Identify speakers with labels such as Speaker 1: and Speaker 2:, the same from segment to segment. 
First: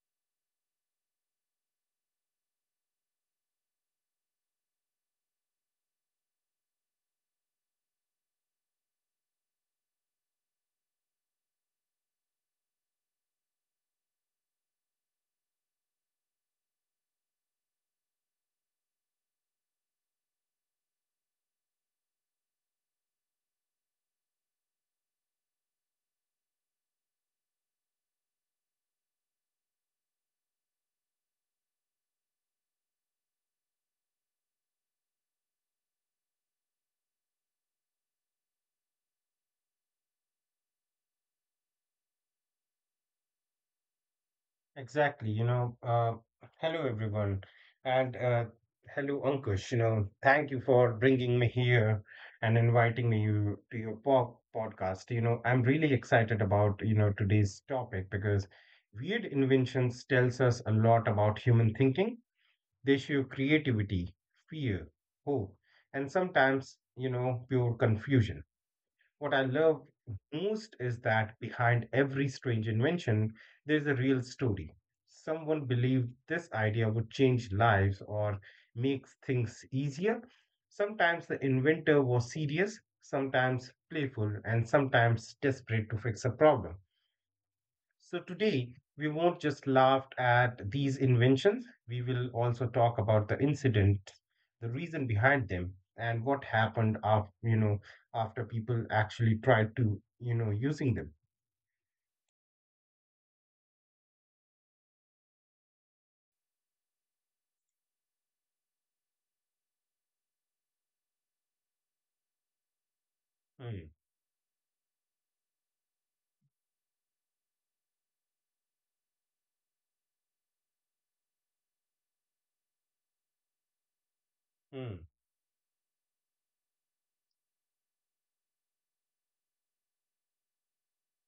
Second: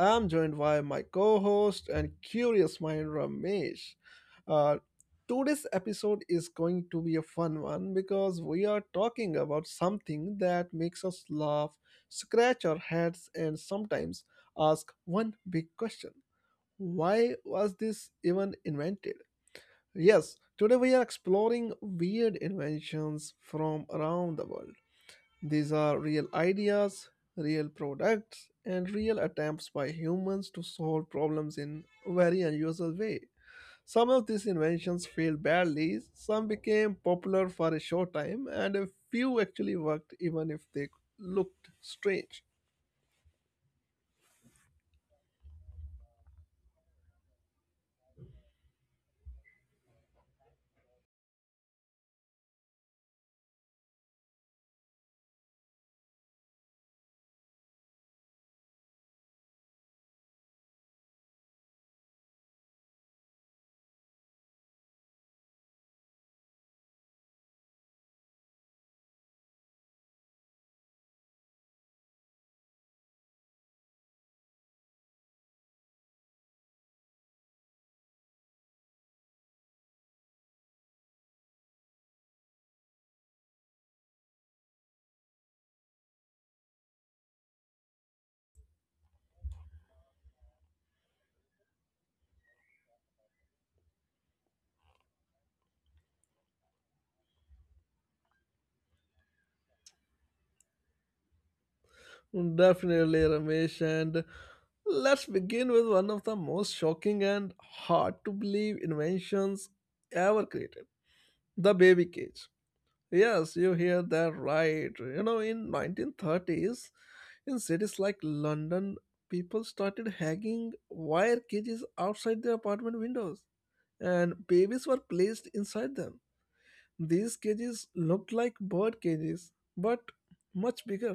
Speaker 1: I'm joined by my co host and curious mind, Ramesh. Uh, Today's episode is going to be a fun one because we are talking about something that makes us laugh, scratch our heads, and sometimes ask one big question. Why was this even invented? Yes, today we are exploring weird inventions from around the world. These are real ideas, real products, and real attempts by humans to solve problems in a very unusual way. Some of these inventions failed badly, some became popular for a short time, and a few actually worked even if they looked strange.
Speaker 2: Exactly, hello everyone, and hello Ankush. Thank you for bringing me here and inviting me you, to your po podcast. I'm really excited about today's topic because weird inventions tells us a lot about human thinking. They show creativity, fear, hope, and sometimes pure confusion. What I love most is that behind every strange invention, there's a real story. Someone believed this idea would change lives or make things easier. Sometimes the inventor was serious, sometimes playful, and sometimes desperate to fix a problem. So today we won't just laugh at these inventions, we will also talk about the incident, the reason behind them, and what happened after you know after people actually tried to using them.
Speaker 1: Definitely, Ramesh. And let's begin with one of the most shocking and hard to believe inventions ever created, the baby cage. Yes, you
Speaker 2: Hmm.
Speaker 1: hear that right. You know, in 1930s, in cities like London, people started hanging wire cages outside their apartment windows, and babies
Speaker 2: Hmm.
Speaker 1: were placed inside them. These cages looked like bird cages, but much bigger.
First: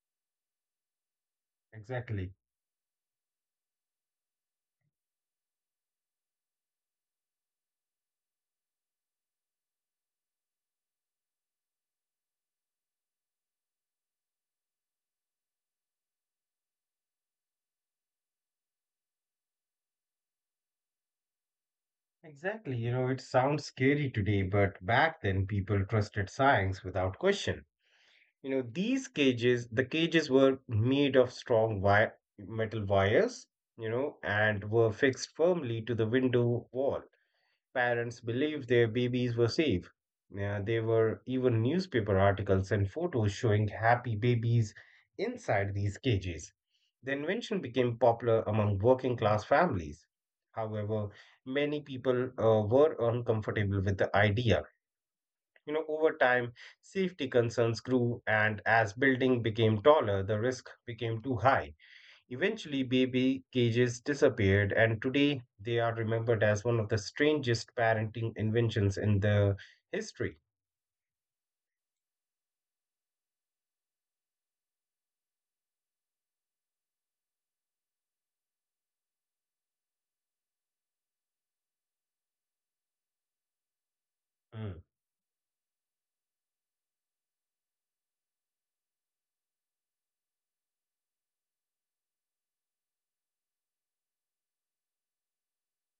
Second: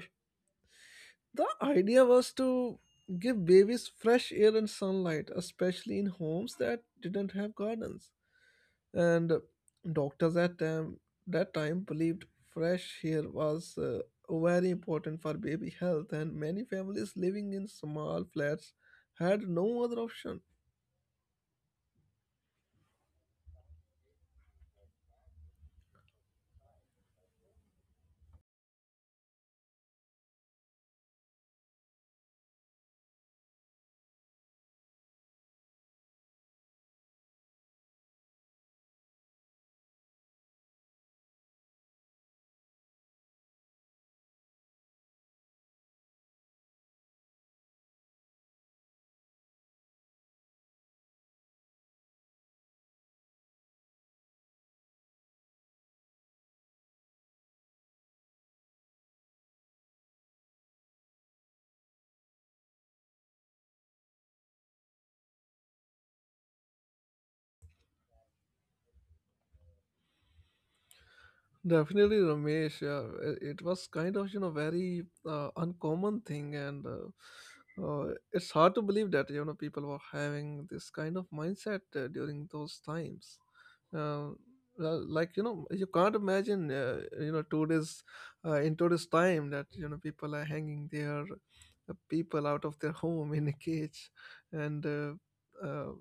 Speaker 1: The idea
Speaker 2: Exactly.
Speaker 1: was to give babies fresh air and sunlight, especially in homes that didn't have gardens. And doctors at time, that time, believed fresh air was very important for baby health, and many families living in small flats had no other option.
Speaker 2: Exactly. It sounds scary today, but back then people trusted science without question. These cages were made of strong wire, metal wires, and were fixed firmly to the window wall. Parents believed their babies were safe. Yeah, there were even newspaper articles and photos showing happy babies inside these cages. The invention became popular among working class families. However, many people were uncomfortable with the idea. Over time, safety concerns grew, and as building became taller, the risk became too high. Eventually, baby cages disappeared, and today they are remembered as one of the strangest parenting inventions in the history.
Speaker 1: Definitely, Ramesh. Yeah, it was kind of you know very uncommon thing, and it's hard to believe that you know people were having this kind of mindset during those times. Uh,
Speaker 2: Mm.
Speaker 1: like you know, you can't imagine you know today's in today's time that you know people are hanging their people out of their home in a cage, and uh,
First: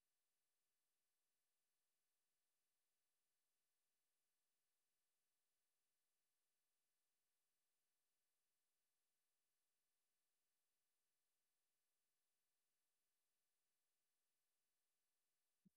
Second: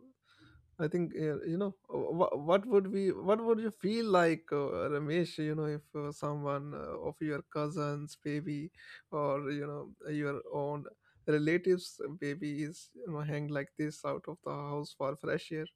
Speaker 1: I think you know what would be what would you feel like Ramesh, you know, if someone of your cousins baby or you know your own relatives baby is you know hang like this out of the house for fresh air.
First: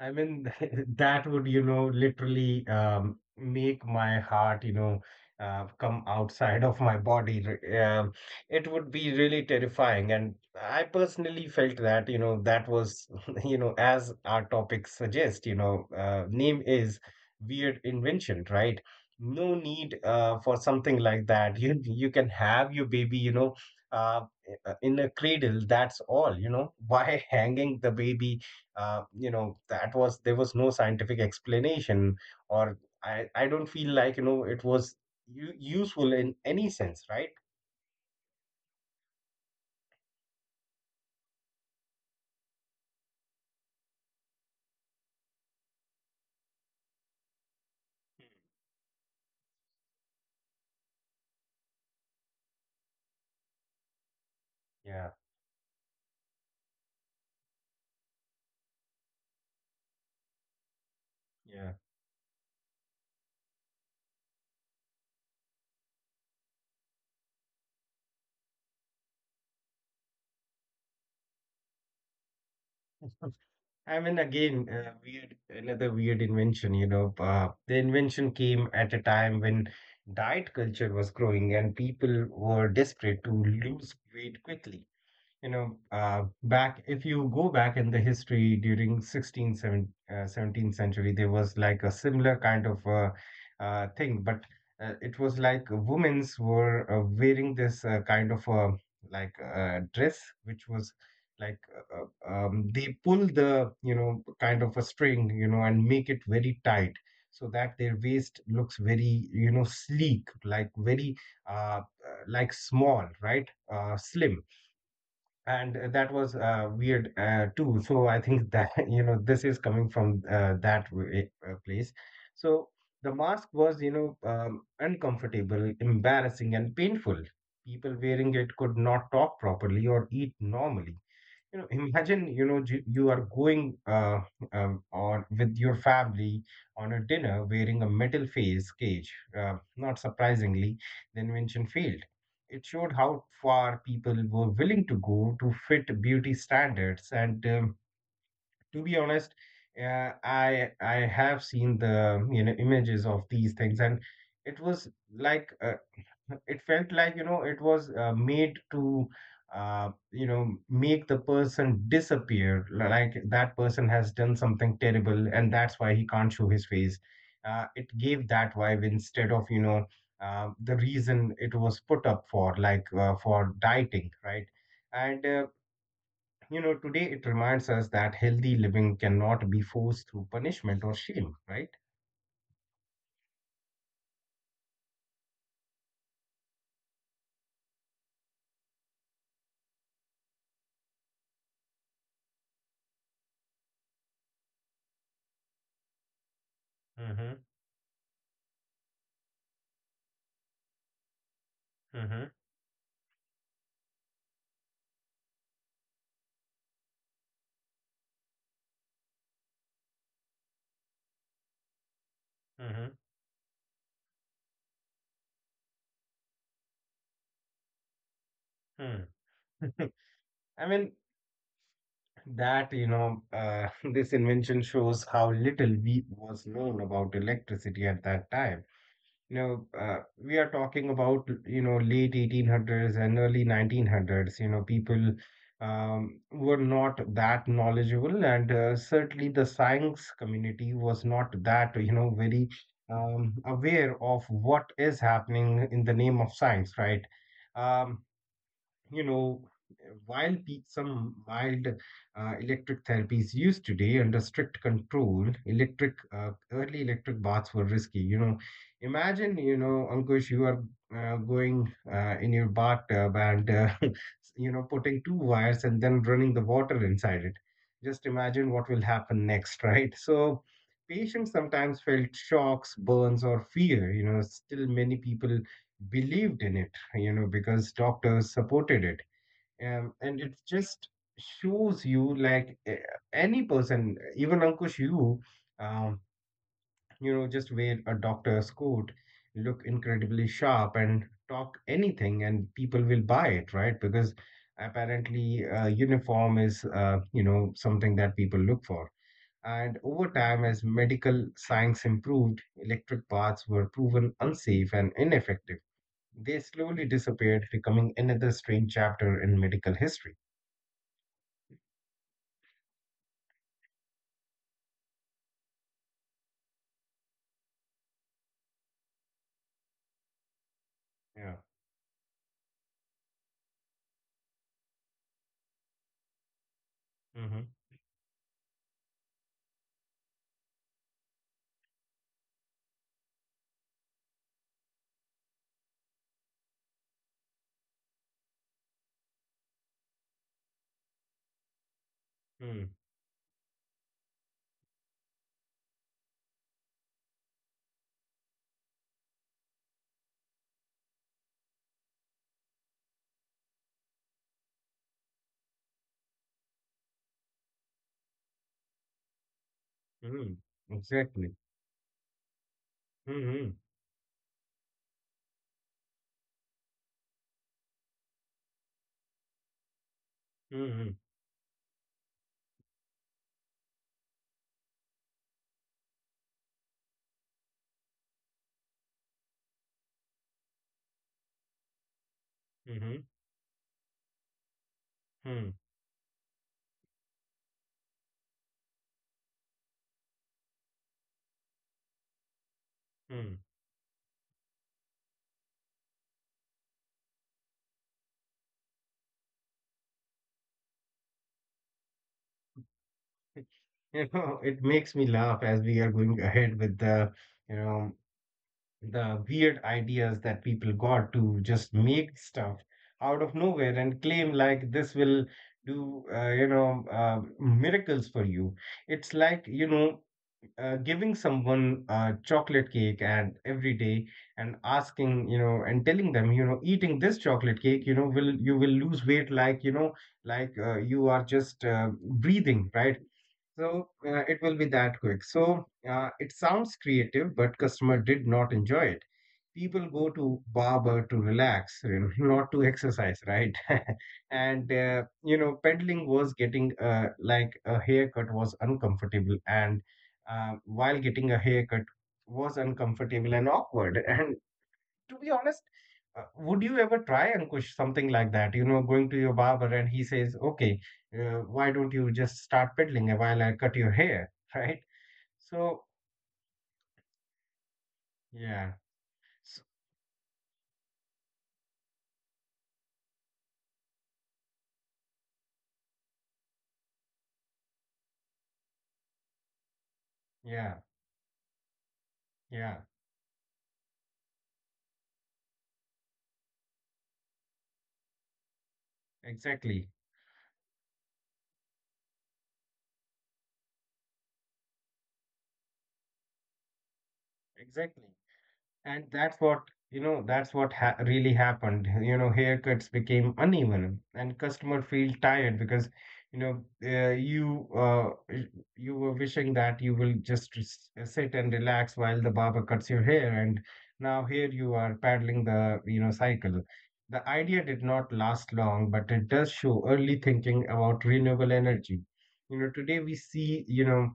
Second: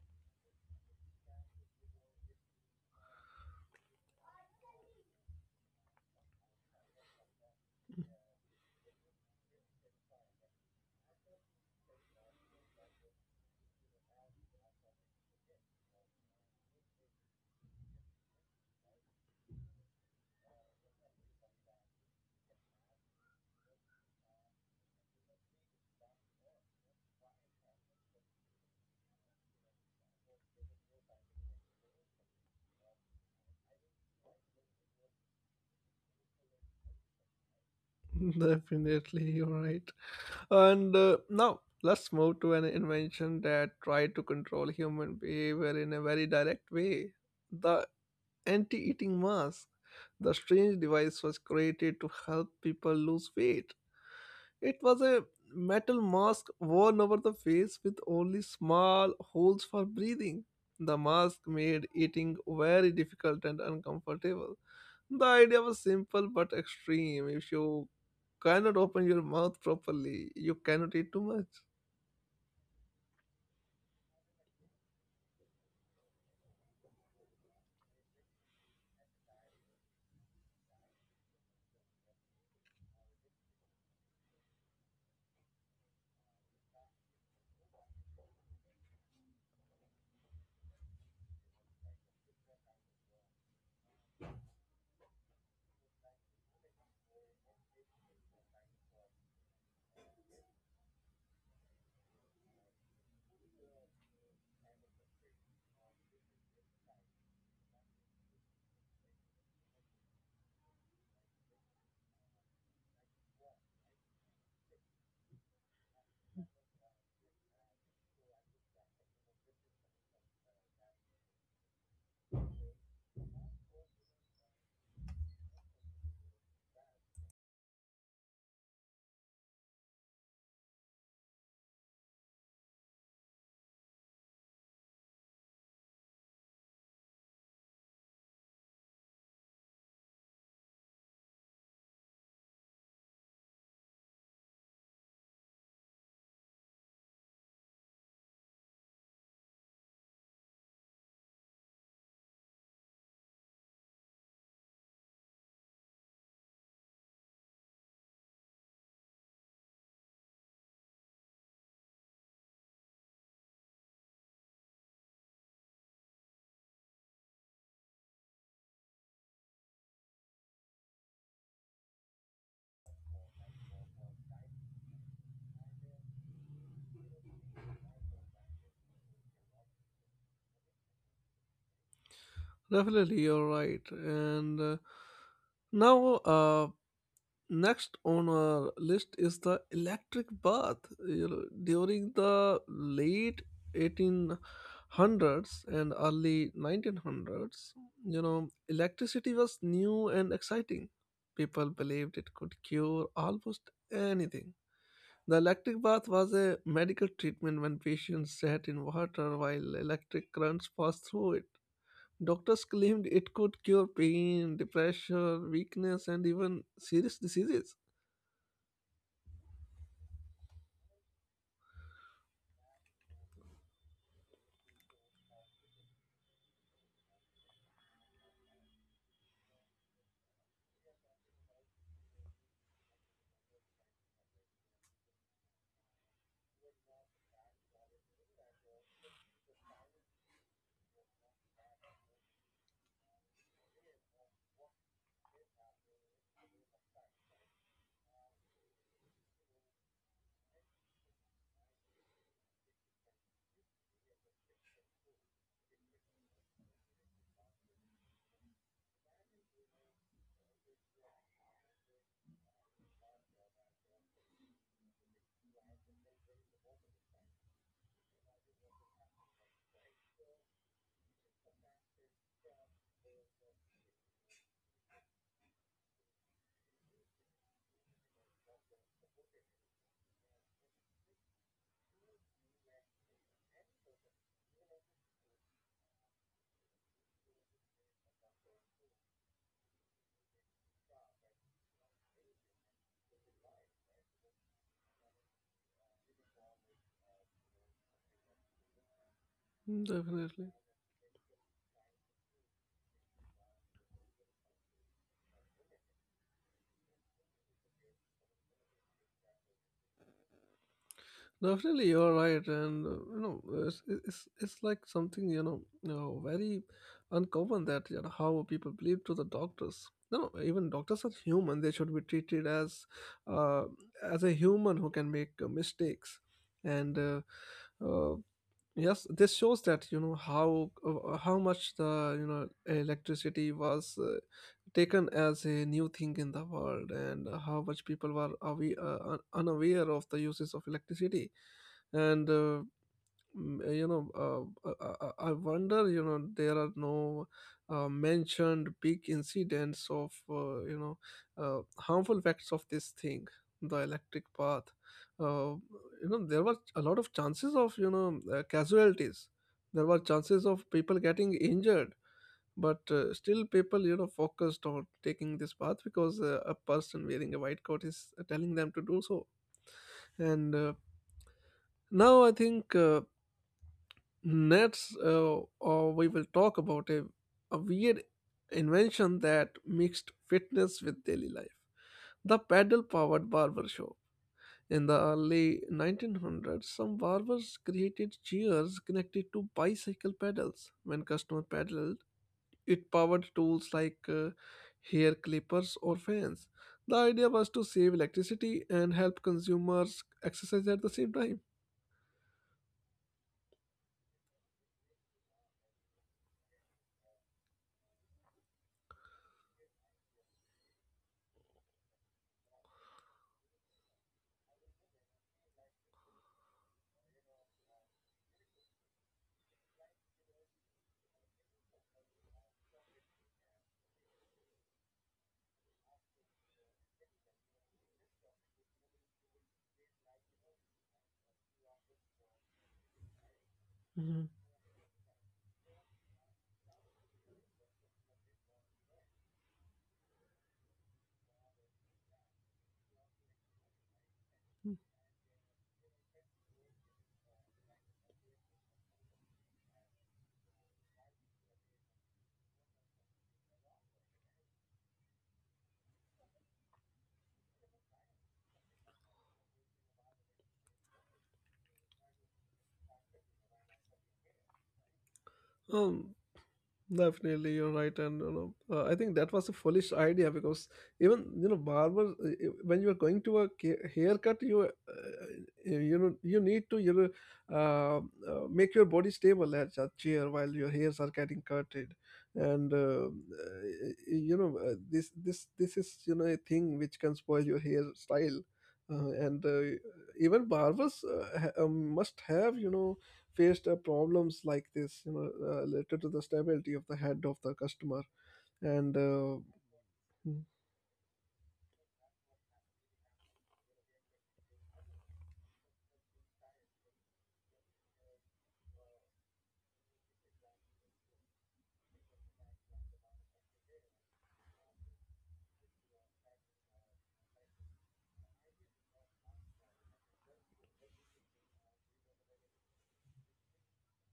Speaker 2: I mean, that would, you know, literally make my heart, you know, come outside of my body. It would be really terrifying. And I personally felt that, you know, that was, you know, as our topic suggests, you know, name is weird invention, right? No need for something like that. You can have your baby, you know, uh, in a cradle. That's all, you know. Why hanging the baby? You know that was there was no scientific explanation or I don't feel like you know it was useful in any sense, right?
Speaker 1: Definitely, you're right and Now let's move to an invention that tried to control human behavior in a very direct way, the
Speaker 2: Hmm.
Speaker 1: anti eating mask. The strange device was created to help people lose weight. It was
Speaker 2: Yeah.
Speaker 1: a metal mask worn over the face with only small holes for breathing. The mask
Speaker 2: Yeah.
Speaker 1: made eating very difficult and uncomfortable. The idea was simple but extreme. If you cannot open your mouth properly, you cannot eat too much.
Speaker 2: I mean, again, weird, another weird invention, you know. The invention came at a time when diet culture was growing and people were desperate to lose weight quickly. You know, back if you go back in the history during 16th, 17th, 17th century, there was like a similar kind of thing, but it was like women's were wearing this kind of dress, which was like they pull the you know kind of a string, you know, and make it very tight, so that their waist looks very, you know, sleek, like very, uh, uh, like small, right? Slim. And that was weird too. So I think that you know this is coming from that way, place. So the mask was uncomfortable, embarrassing, and painful. People wearing it could not talk properly or eat normally. You know, imagine, you know, you are going on with your family on a dinner wearing a metal face cage. Not surprisingly, the invention failed. It showed how far people were willing to go to fit beauty standards. And to be honest, I have seen the you know images of these things, and it was like it felt like, you know, it was made to, you know, make the person disappear. Like that person has done something terrible and that's why he can't show his face. It gave that vibe instead of, you know, the reason it was put up for, for dieting, right? And, you know, today it reminds us that healthy living cannot be forced through punishment or shame, right?
Speaker 1: Definitely, you're right. Now, uh, Next on our list is the electric bath. You know, during the late 1800s and early
Speaker 2: Mm-hmm.
Speaker 1: 1900s, you know, electricity was new and exciting. People believed
Speaker 2: Mm-hmm.
Speaker 1: it could cure almost anything. The electric bath was a medical treatment when patients sat in water while electric currents passed through it. Doctors
Speaker 2: Mm-hmm.
Speaker 1: claimed it could cure pain, depression, weakness, and even serious diseases.
Speaker 2: Hmm. I mean, that, you know, this invention shows how little we was known about electricity at that time. You know, we are talking about, you know, late 1800s and early 1900s. You know, people were not that knowledgeable, and certainly the science community was not that, you know, very aware of what is happening in the name of science, right? Um, you know, while some mild electric therapy is used today under strict control, electric early electric baths were risky. You know, imagine, you know, Ankush, you are going in your bathtub and you know putting two wires and then running the water inside it. Just imagine what will happen next, right? So. Patients sometimes felt shocks, burns, or fear. You know, still many people believed in it, you know, because doctors supported it. And it just shows you like any person, even Ankush, you, um, you know, just wear a doctor's coat, look incredibly sharp and talk anything, and people will buy it, right? Because apparently, uniform is, you know, something that people look for. And
Speaker 1: Mm.
Speaker 2: over time,
Speaker 1: Definitely,
Speaker 2: as medical science improved, electric paths were proven unsafe and ineffective. They slowly disappeared, becoming another strange chapter in medical history.
Speaker 1: definitely, you're right, and You know, it's like something you know, very uncommon that you know how people believe to the doctors. No, even doctors are
Speaker 2: Yeah.
Speaker 1: human; they should be treated uh, as a human who can make mistakes, and
Speaker 2: Mm-hmm.
Speaker 1: uh, yes, this shows that you know how much the you know electricity was taken as a new thing in the world, and how much people were unaware of the uses of electricity, and
Speaker 2: Mm.
Speaker 1: I wonder you know there are no mentioned big incidents of harmful effects of this thing, the electric path uh, you know there were a lot of chances of casualties. There were
Speaker 2: Mm.
Speaker 1: chances of people
Speaker 2: Exactly.
Speaker 1: getting injured, but still
Speaker 2: Mm-hmm.
Speaker 1: people you know focused on taking this path because a person wearing a white coat is telling them to do so. And
Speaker 2: Mm-hmm.
Speaker 1: now I think Next, We will talk about a weird invention that mixed fitness with daily life. The pedal
Speaker 2: Mm-hmm.
Speaker 1: powered barber shop. In the
Speaker 2: Mm.
Speaker 1: early 1900s, some barbers created chairs connected to bicycle pedals. When customer pedaled, it powered
Speaker 2: Mm.
Speaker 1: tools like hair clippers or fans. The idea was to save electricity and help consumers exercise at the same time.
Speaker 2: You know, it makes me laugh as we are going ahead with the, you know, the weird ideas that people got to just make stuff out of nowhere and claim like this will do, miracles for you. It's like, you know, giving someone a chocolate cake and every day and asking, you know, and telling them, you know, eating this chocolate cake, you know, will you will lose weight like, you know, you are just breathing, right? So
Speaker 1: Mhm.
Speaker 2: it will be that quick. So it sounds creative, but customer did not enjoy it. People go to barber to relax and not to exercise, right? And you know peddling was getting like a haircut was uncomfortable, and while getting a haircut was uncomfortable and awkward. And to be honest, would you ever try, Ankush, something like that? You know, going to your barber and he says, "Okay, why don't you just start peddling while I cut your hair?" Right? So
Speaker 1: Um, Definitely, you're right, and you know,
Speaker 2: yeah.
Speaker 1: I think that was a
Speaker 2: S-
Speaker 1: foolish idea because even you know, barber, when you are going to a haircut, you know you need to uh, make your body stable at a chair while your
Speaker 2: yeah,
Speaker 1: hairs are getting cutted,
Speaker 2: yeah,
Speaker 1: and you know this is you know a thing which can spoil your hair style, and
Speaker 2: exactly,
Speaker 1: even barbers must have you know faced problems like this, you know, related to the stability of the head of the
Speaker 2: exactly.
Speaker 1: customer. And
Speaker 2: And that's what, you know, that's what ha really happened. You know, haircuts became uneven and customer feel tired because, you know, you you were wishing that you will just sit and relax while the barber cuts your hair, and now here you are paddling the, you know, cycle. The idea did not last long, but it does show early thinking about renewable energy. You know, today we see, you know,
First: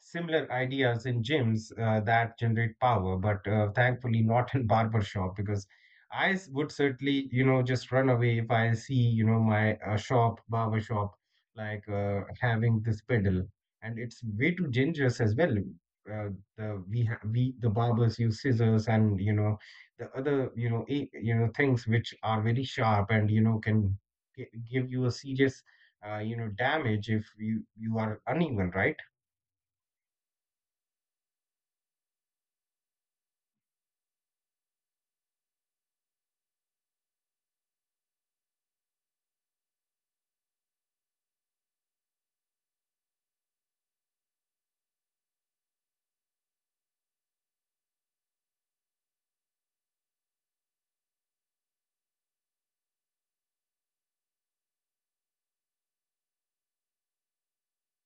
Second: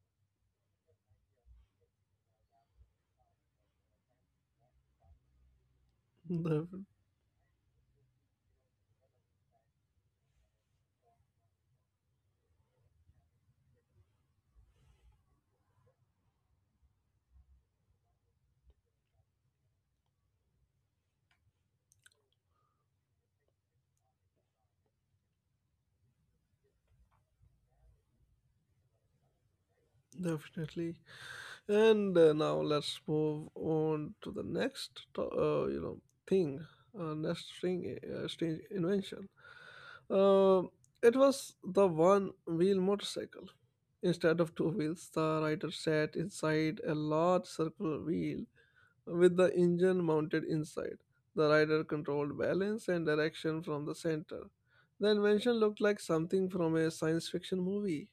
Speaker 2: similar ideas in gyms that generate power, but thankfully not in barber shop because I would certainly, you know, just run away if I see, you know, my barber shop, like having this pedal, and it's way too dangerous as well. Uh, we the barbers use scissors and you know the other you know you know things which are very sharp and you know can give you a serious you know damage if you are uneven, right?
Speaker 1: definitely. And Now let's move on to the next, to- you know, thing, next thing, strange invention. Uh, it was the one wheel motorcycle. Instead of two wheels, the rider sat inside a large circular wheel with the engine mounted inside. The rider controlled balance and direction from the center. The invention looked like something from a science fiction movie.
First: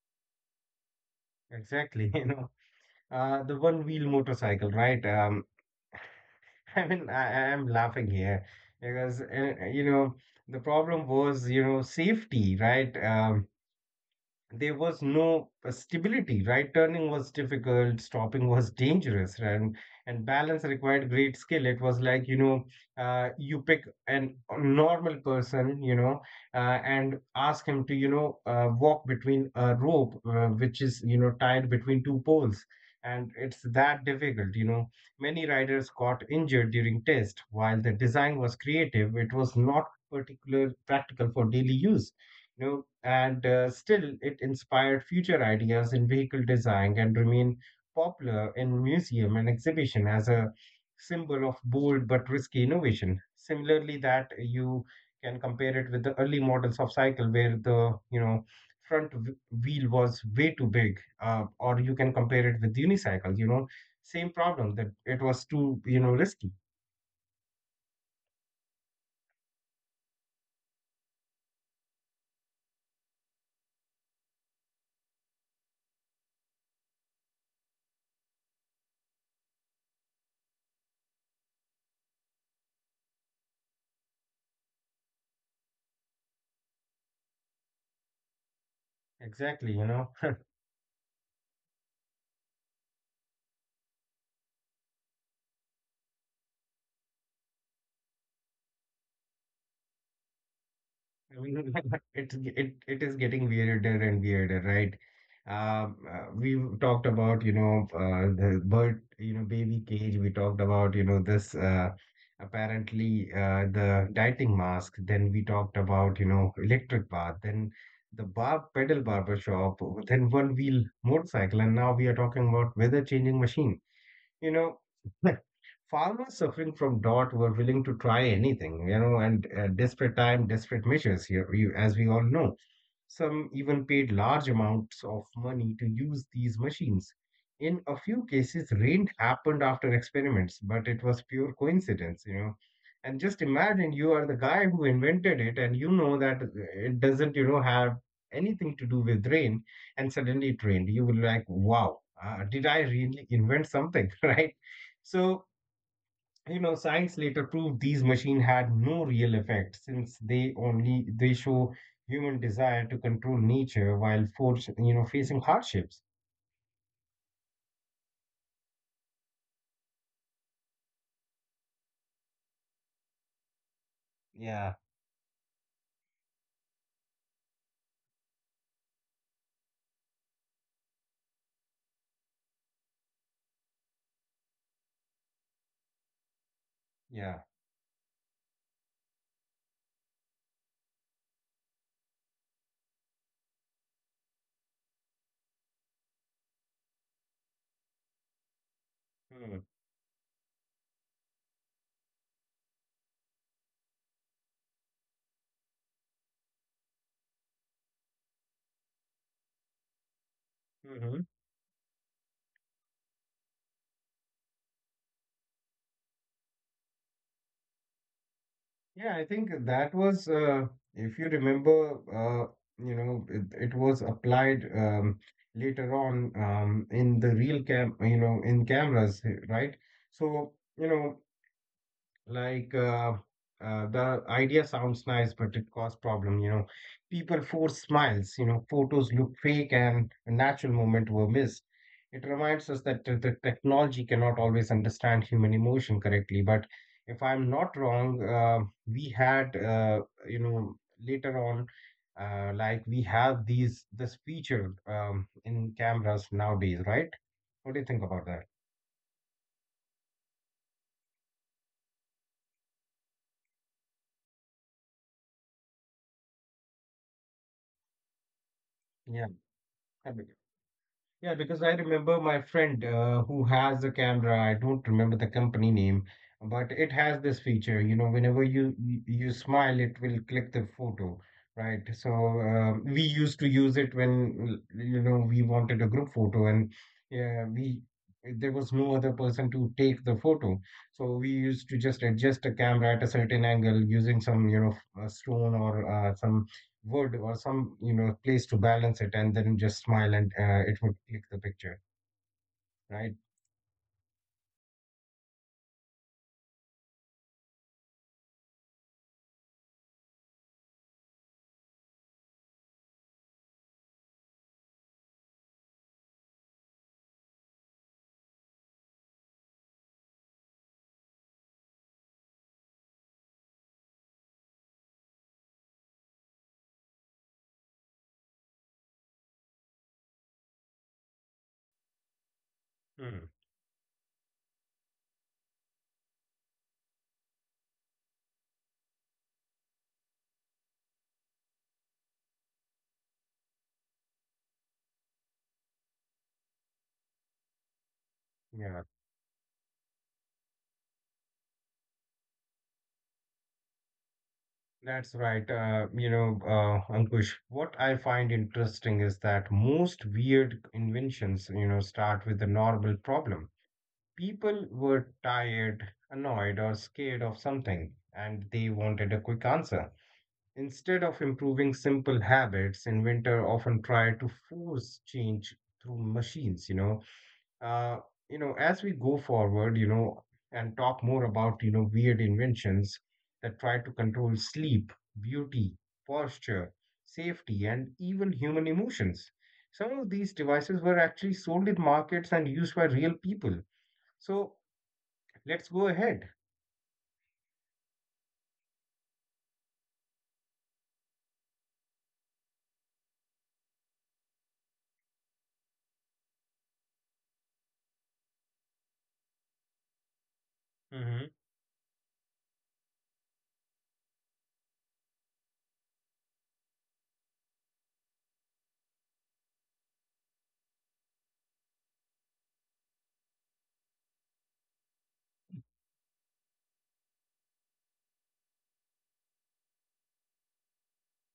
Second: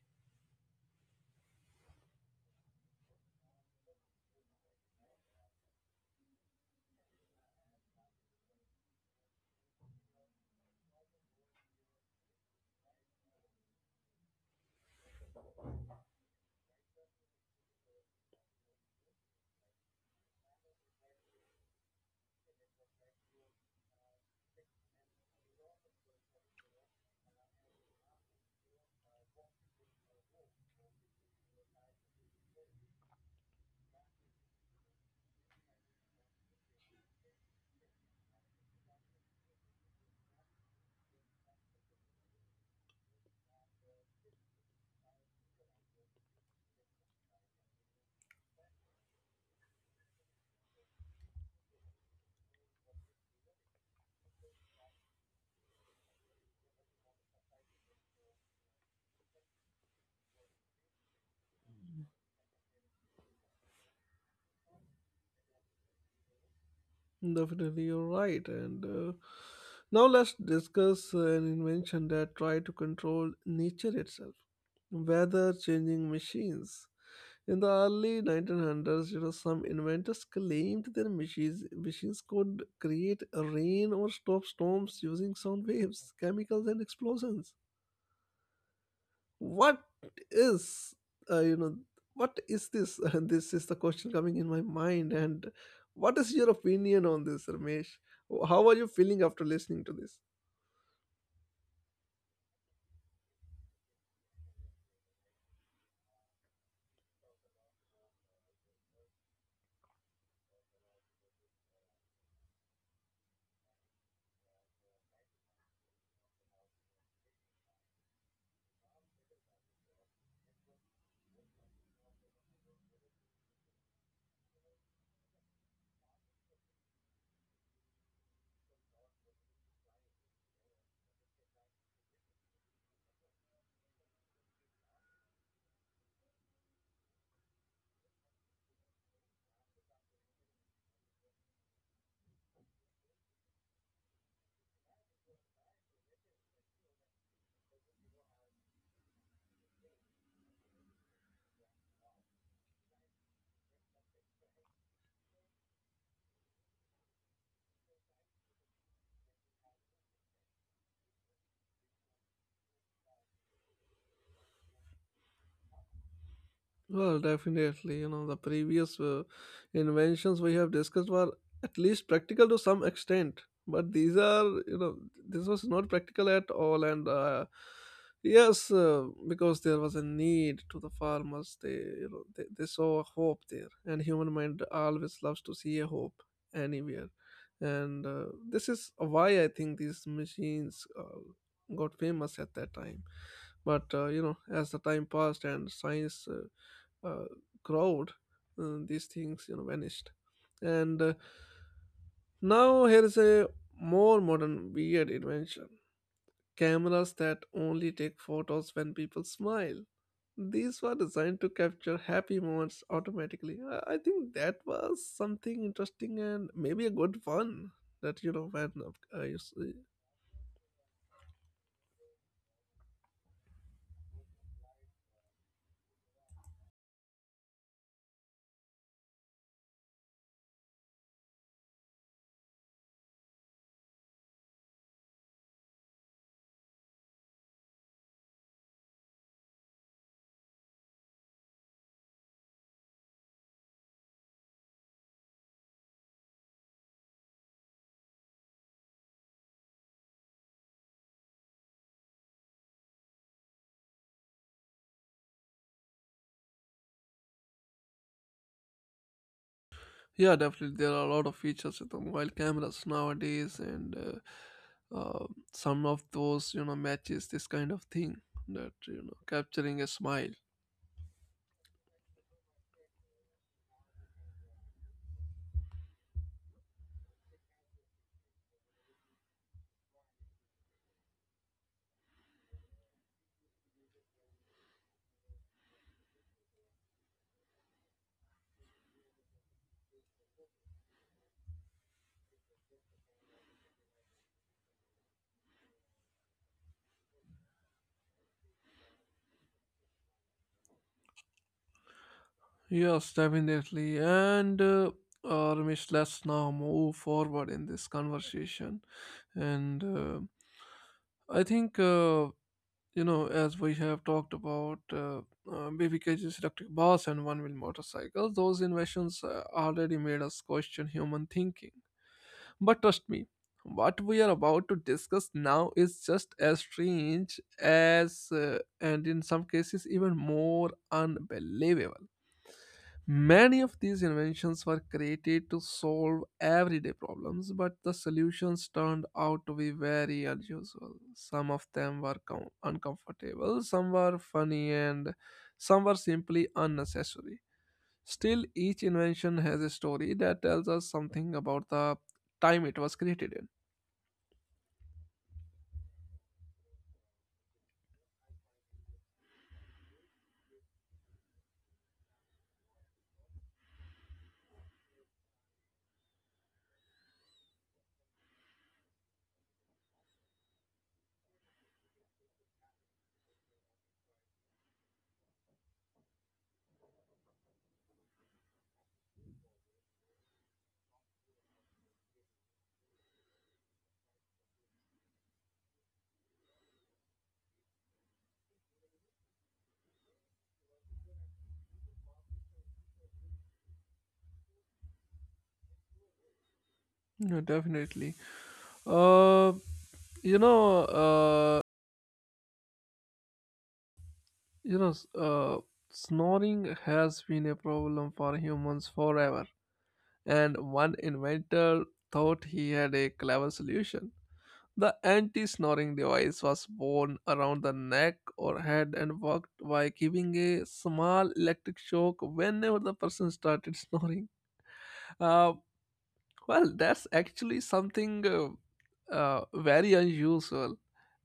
Speaker 2: Exactly, you know, the one wheel motorcycle, right? I mean, I am laughing here because you know the problem was you know safety, right? There was no stability. Right, turning was difficult, stopping was dangerous, right? And balance required great skill. It was like you know you pick an a normal person, you know, and ask him to you know walk between a rope which is you know tied between two poles, and it's that difficult, you know. Many riders got injured during test. While the design was creative, it was not particular practical for daily use, you know. And still it inspired future ideas in vehicle design and remained popular in museum and exhibition as a symbol of bold but risky innovation. Similarly, that you can compare it with the early models of cycle where the you know front w- wheel was way too big, or you can compare it with unicycle. You know, same problem that it was too you know risky.
Speaker 1: Definitely, you're right. And Now let's discuss an invention that tried to control nature itself, weather changing machines. In the early 1900s, you know, some inventors claimed their machines could create rain or stop storms using sound waves, chemicals, and explosions.
Speaker 2: Exactly, you
Speaker 1: What
Speaker 2: know.
Speaker 1: is You know, what is this? This is the question coming in my mind. And what is your opinion on this, Ramesh? How are you feeling after listening to this?
Speaker 2: I mean, It is getting weirder and weirder, right? We've talked about, you know, baby cage. We talked about, you know, this apparently the dieting mask. Then we talked about, you know, electric bath. Then the bar pedal barber shop. Then one wheel motorcycle, and now we are talking about weather changing machine. You know, farmers suffering from drought were willing to try anything, and desperate time, desperate measures here, you, as we all know. Some even paid large amounts of money to use these machines. In a few cases, rain happened after experiments, but it was pure coincidence. And just imagine you are the guy who invented it, and you know that it doesn't have anything to do with rain, and suddenly it rained. You will like, wow did I really invent something, right? So, you know, science later proved these machines had no real effect since they only they show human desire to control nature while force, you know, facing hardships.
Speaker 1: Well, definitely. You know, the previous inventions we have discussed were at least practical to some extent, but these are,
Speaker 2: Yeah,
Speaker 1: you know, this was not practical at all. And Yes, because there was a need to the farmers, they, you know, they saw a hope there, and human mind always loves to see a hope anywhere.
Speaker 2: yeah.
Speaker 1: And This is why I think these machines got famous at that time. But you know, as the time passed and science. uh, crowd, these things
Speaker 2: Hmm.
Speaker 1: you know vanished. And Now here is a more modern weird invention: cameras that only take photos when people smile. These were
Speaker 2: Mhm.
Speaker 1: designed to capture happy moments automatically. I think that was something interesting and maybe a good fun. That you know when
Speaker 2: Yeah, I
Speaker 1: you
Speaker 2: think
Speaker 1: s-
Speaker 2: that was, if you remember, you know, it was applied later on in the real cam, you know, in cameras, eh, right? So, you know, Like uh, the idea sounds nice, but it cause problem. People force smiles. You know, photos look fake, and a natural moment were missed. It reminds us that the technology cannot always understand human emotion correctly. But if I'm not wrong, we had you know later on, like we have these this feature in cameras nowadays, right? What do you think about that?
Speaker 1: Yeah, definitely. There are a lot of features with the mobile cameras nowadays, and some of those, you know, matches this kind of thing that, you know,
Speaker 2: Yeah.
Speaker 1: capturing a smile.
Speaker 2: Yeah, because I remember my friend who has a camera. I don't remember the company name, but it has this feature. You know, whenever you smile, it will click the photo, right? So we used to use it when you know we wanted a group photo, and yeah, we there was no other person to take the photo, so we used to just adjust the camera at a certain angle using some you know a stone or some wood or some you know place to balance it and then just smile and it would click the picture, right.
Speaker 1: Yes, definitely. And Ramesh, let's now move forward in this conversation. And I think, you know, as we have talked about BBKG's electric bus and one wheel motorcycle, those inventions already made us question human thinking. But trust me, what we are about to discuss now is just as strange as, and in some cases, even more unbelievable.
Speaker 2: Hmm.
Speaker 1: Many of these inventions were created to solve everyday problems, but the solutions turned out to be very unusual. Some of them were uncomfortable, some were funny, and some were simply unnecessary. Still,
Speaker 2: Yeah,
Speaker 1: each invention has a story that tells us something about the time it was created in.
Speaker 2: that's right, you know, Ankush, what I find interesting is that most weird inventions you know start with the normal problem. People were tired, annoyed, or scared of something, and they wanted a quick answer. Instead of improving simple habits, inventor often try to force change through machines, you know. Uh, you know, as we go forward, you know, and talk more about, you know, weird inventions that try to control sleep, beauty, posture, safety, and even human emotions. Some of these devices were actually sold in markets and used by real people. So let's go ahead.
Speaker 1: Yeah, definitely. Uh, you know, uh, you know, s- uh, Snoring has been a problem for humans forever, and one
Speaker 2: Mm-hmm.
Speaker 1: inventor thought he had a clever solution. The anti snoring device was worn around the neck or head and worked by giving a small electric shock whenever the person started snoring. Uh, well, that's actually something very unusual.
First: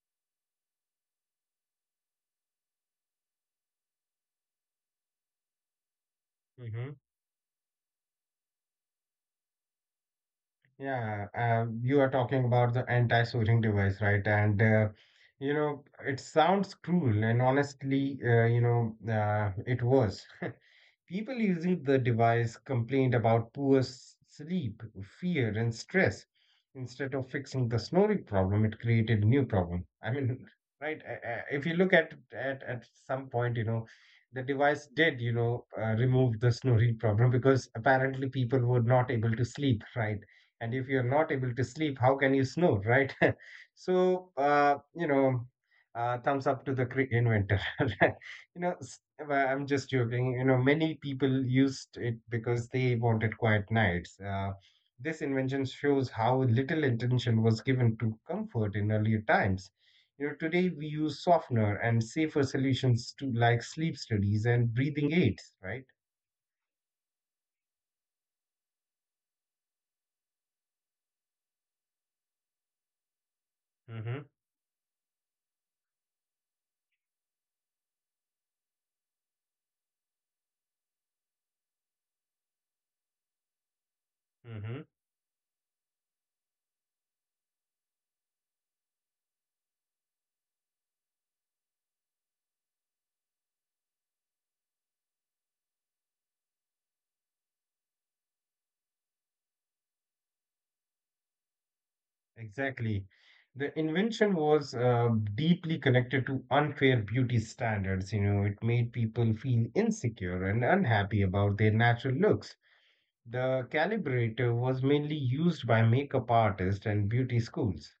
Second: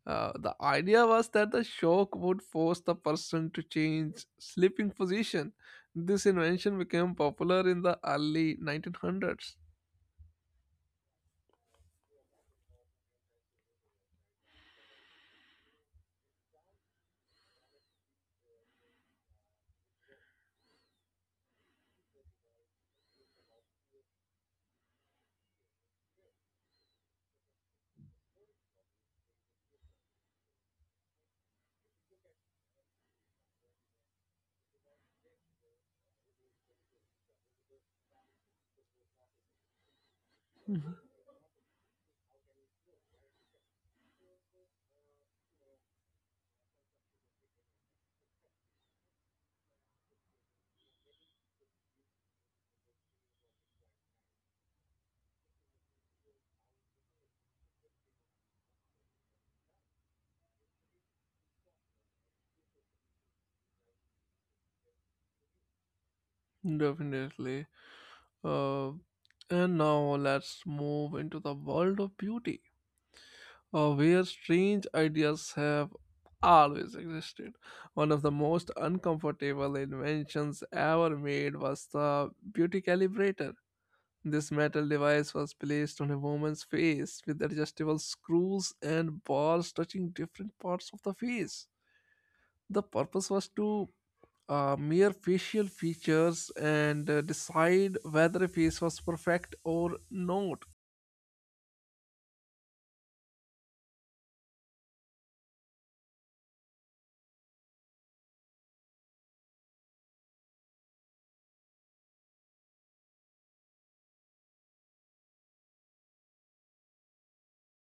Speaker 1: The idea was that the shock would force the person to change sleeping position. This invention
Speaker 2: Mm-hmm.
Speaker 1: became popular in the early 1900s.
Speaker 2: Yeah, you are talking about the anti-swearing device, right? And you know, it sounds cruel, and honestly, you know, it was. People using the device complained about poor sleep, fear, and stress. Instead of fixing the snoring problem, it created new problem. I mean, right? If you look at some point, you know, the device did, you know, remove the snoring problem because apparently people were not able to sleep, right? And if you're
Speaker 1: Mhm.
Speaker 2: not able to sleep, how can you snore, right? You know, thumbs up to the inventor. You know, s- well, I'm just joking. You know, many people used it because they wanted quiet nights. This invention shows how little attention was given to comfort in earlier times. You know, today we use softener and safer solutions to like sleep studies and breathing aids, right?
Speaker 1: Definitely. Uh, and now let's move into the world of beauty,
Speaker 2: Mm-hmm.
Speaker 1: where strange ideas have always existed. One of the most uncomfortable inventions ever made was the beauty calibrator. This
Speaker 2: Mm-hmm.
Speaker 1: metal device was placed on a woman's face with adjustable screws and bars touching different parts of the face. The purpose was to mere facial features and decide whether a face was perfect or not.
Speaker 2: Exactly. The invention was deeply connected to unfair beauty standards. You know, it made people feel insecure and unhappy about their natural looks. The calibrator was mainly used by makeup artists and beauty schools.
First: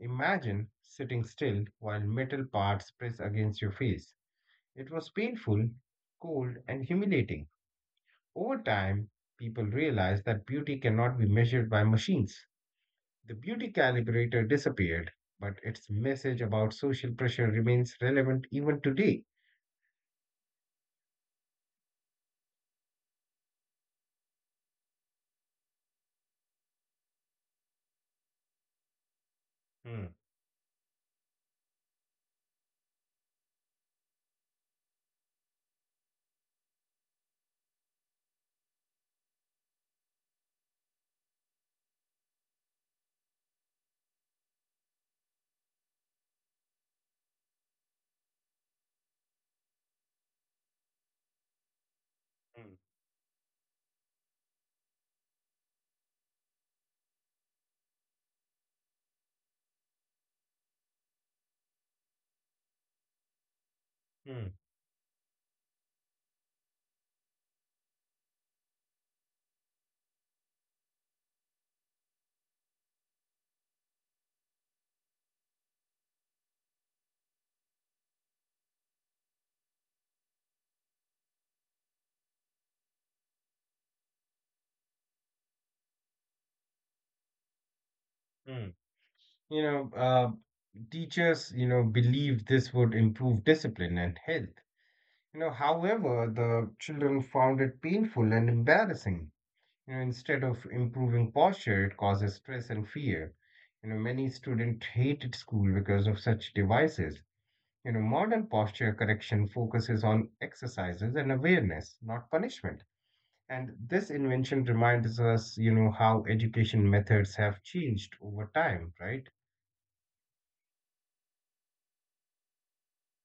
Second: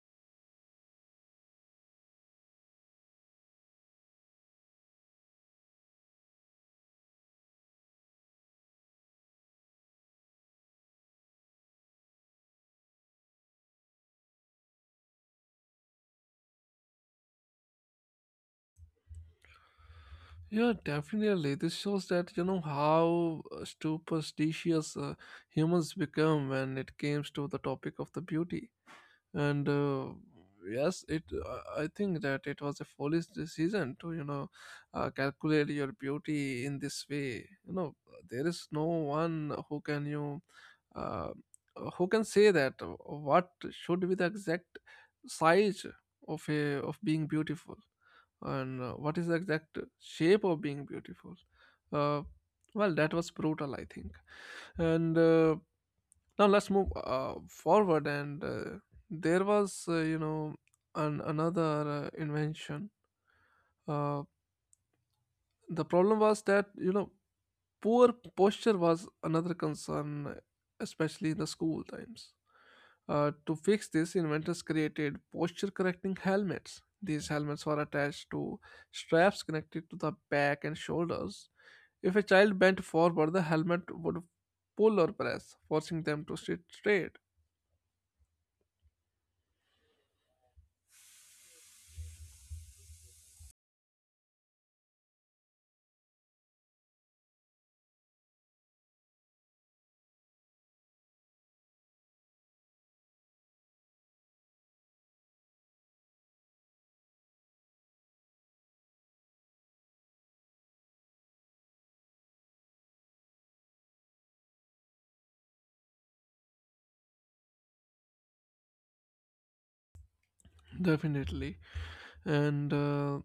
Speaker 2: Imagine sitting still while metal parts press against your face. It was painful, cold, and humiliating. Over time, people realized that beauty cannot be measured by machines. The beauty calibrator disappeared, but its message about social pressure remains relevant even today.
Speaker 1: Yeah, definitely. This shows that you know how superstitious humans become when it comes to the topic of the beauty and
Speaker 2: Hmm,
Speaker 1: yes it I think that it was a foolish decision to you know calculate your beauty in this way, there is no one who can you uh, who can say that what should be the exact size of a of being beautiful and what is the exact shape of being beautiful uh,
Speaker 2: hmm,
Speaker 1: well, that was brutal, I think. And Now let's move forward. And There was you know another invention. uh,
Speaker 2: hmm,
Speaker 1: the problem was that you know poor posture was another concern, especially in the school times. To fix this, inventors created posture correcting helmets. These helmets were attached to straps connected to the back and shoulders. If a child bent forward, the helmet would pull or press, forcing them to sit straight.
Speaker 2: hmm. You know, teachers, you know, believed this would improve discipline and health. You know, however, the children found it painful and embarrassing. You know, instead of improving posture, it causes stress and fear. You know, many students hated school because of such devices. You know, modern posture correction focuses on exercises and awareness, not punishment. And this invention reminds us, you know, how education methods have changed over time, right?
Speaker 1: Definitely. And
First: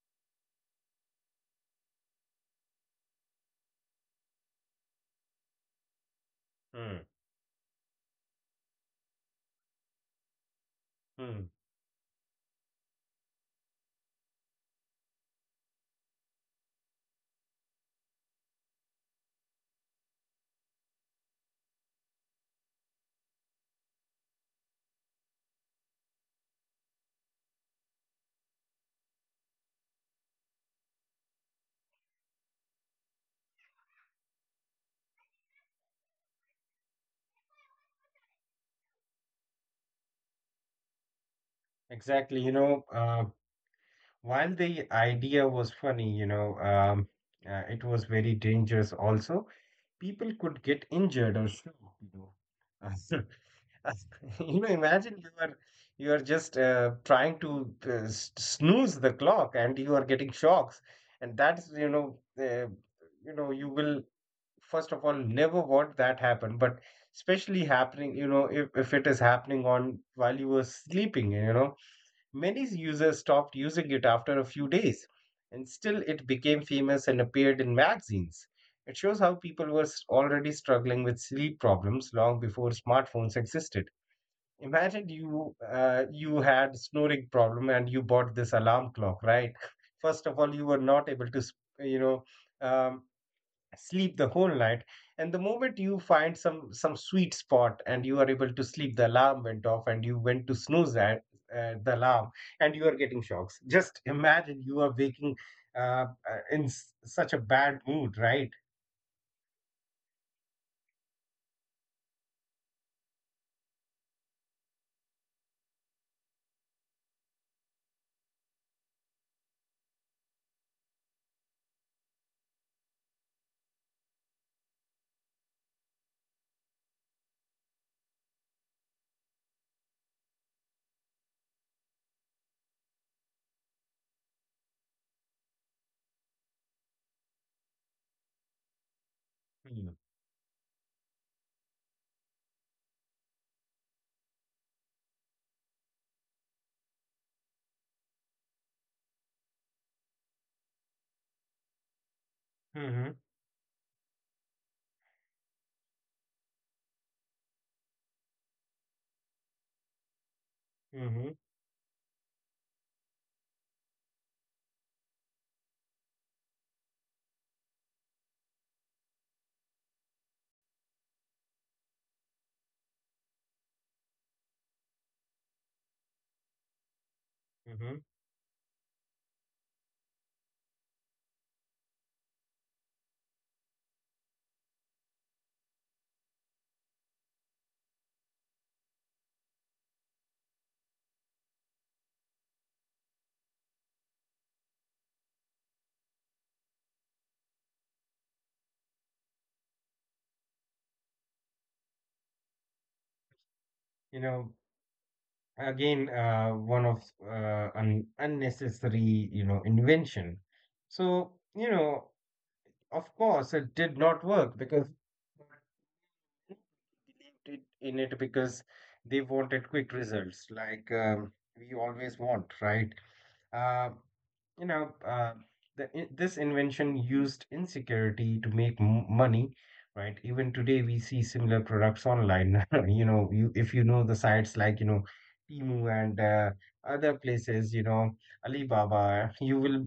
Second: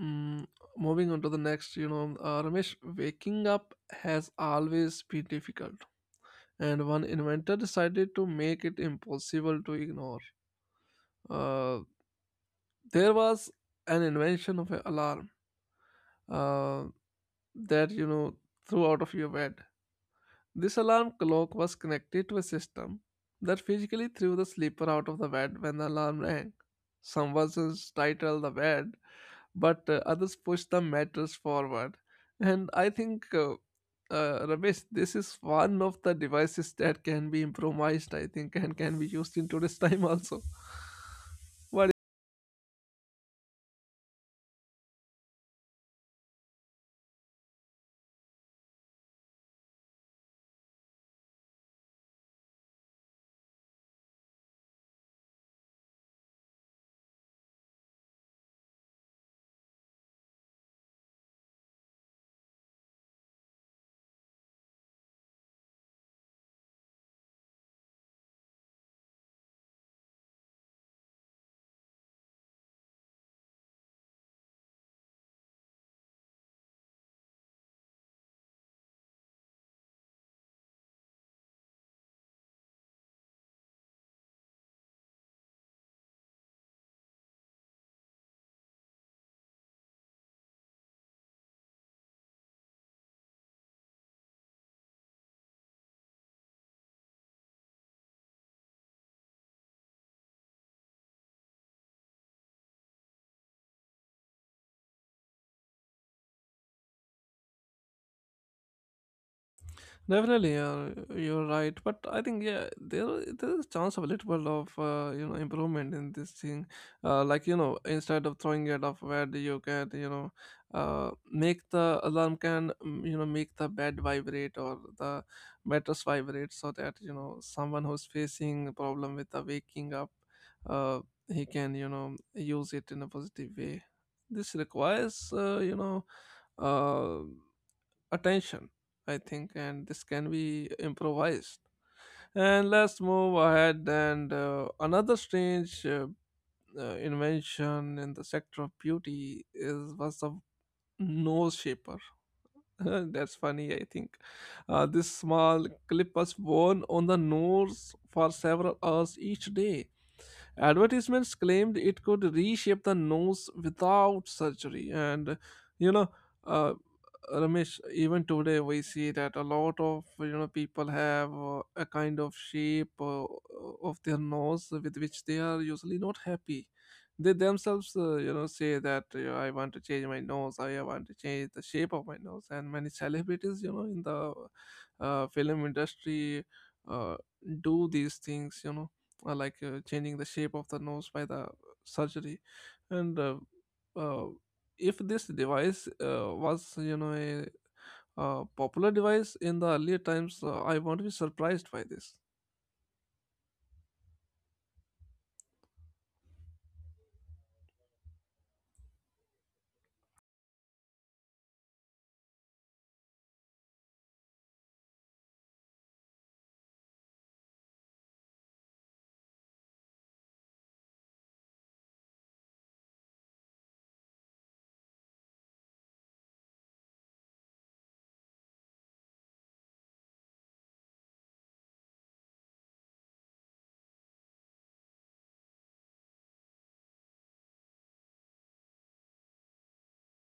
Speaker 1: mm, moving on to the next, you know, Ramesh, waking up has always been difficult, and
Speaker 2: Hmm.
Speaker 1: one inventor decided to make it impossible to ignore.
Speaker 2: Hmm.
Speaker 1: Uh, there was an invention of an alarm uh, that you know threw out of your bed. This alarm clock was connected to a system that physically threw the sleeper out of the bed when the alarm rang. Some versions title the bed, but others push the matters forward. And I think, Ramesh, this is one of the devices that can be improvised, I think, and can be used in today's time also. What?
Speaker 2: Exactly, you know, while the idea was funny, you know, it was very dangerous also. People could get injured or shot, you know. Uh, You know, imagine you are just trying to snooze the clock and you are getting shocks, and that's, you know, you know, you will first of all never want that happen, but especially happening, you know, if it is happening on while you were sleeping, you know. Many users stopped using it after a few days, and still it became famous and appeared in magazines. It shows how people were already struggling with sleep problems long before smartphones existed. Imagine you had snoring problem and you bought this alarm clock, right? First of all, you were not able to, you know, um, sleep the whole night, and the moment you find some sweet spot and you are able to sleep, the alarm went off and you went to snooze at the alarm, and you are getting shocks. Just imagine you are waking uh, in such a bad mood, right?
Speaker 1: Definitely, you're right. But I think yeah, there is a chance of a little bit of you know improvement in this thing. Like you know, instead of throwing it off bed, you can, you know, make the alarm can, you know, make the bed vibrate or the mattress vibrate, so that you know someone who's facing a problem with the waking up, uh, he can you know use it in a positive way. This requires you know. Uh, Attention, I think, and this
Speaker 2: Mm-hmm.
Speaker 1: can be improvised. And let's move ahead. And another strange invention in the sector of beauty is was the nose shaper. That's
Speaker 2: Hmm,
Speaker 1: funny, I think. This small clip was worn on the nose for several hours each day. Advertisements claimed it could reshape the nose without surgery. And, you know, uh, Ramesh, even today we see that a lot of, you know, people have a kind of shape of their nose with which they are usually not happy. They themselves, you
Speaker 2: hmm.
Speaker 1: know, say that you I want to change my nose, I want to change the shape of my nose, and many celebrities, you know, in the film industry uh, do these things, you know, like changing the shape of the nose by the surgery, and uh, if this device was you know a popular device in the earlier times, I won't be surprised by this.
Speaker 2: You know, again, one of an unnecessary you know invention. So you know, of course it did not work because believed it, in it, because they wanted quick results, like we always want, right? Uh, you know, this invention used insecurity to make money, right? Even today, we see similar products online. You know, you if you know the sites like you know, Temu and other places, you know, Alibaba, you will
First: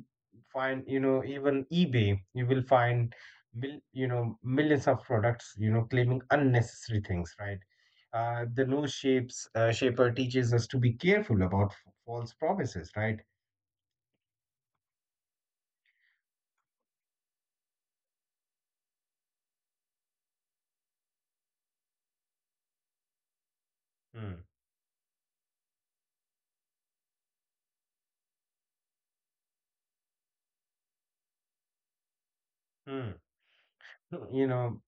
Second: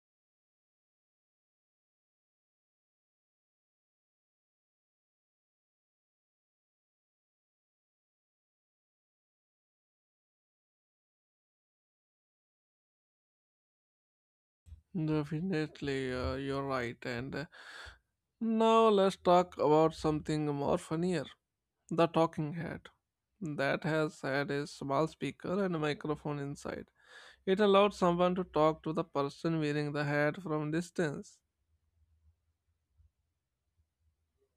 Speaker 2: find you know even eBay, you will find you know millions of products, you know, claiming unnecessary things, right? The nose shapes shaper teaches us to be careful about false promises, right?
Speaker 1: Definitely, you're right. And now let's talk about something more funnier, the talking head. That has had a small speaker and a microphone inside. It allowed someone to talk to the person wearing the hat from distance.
Speaker 2: Hmm. You know,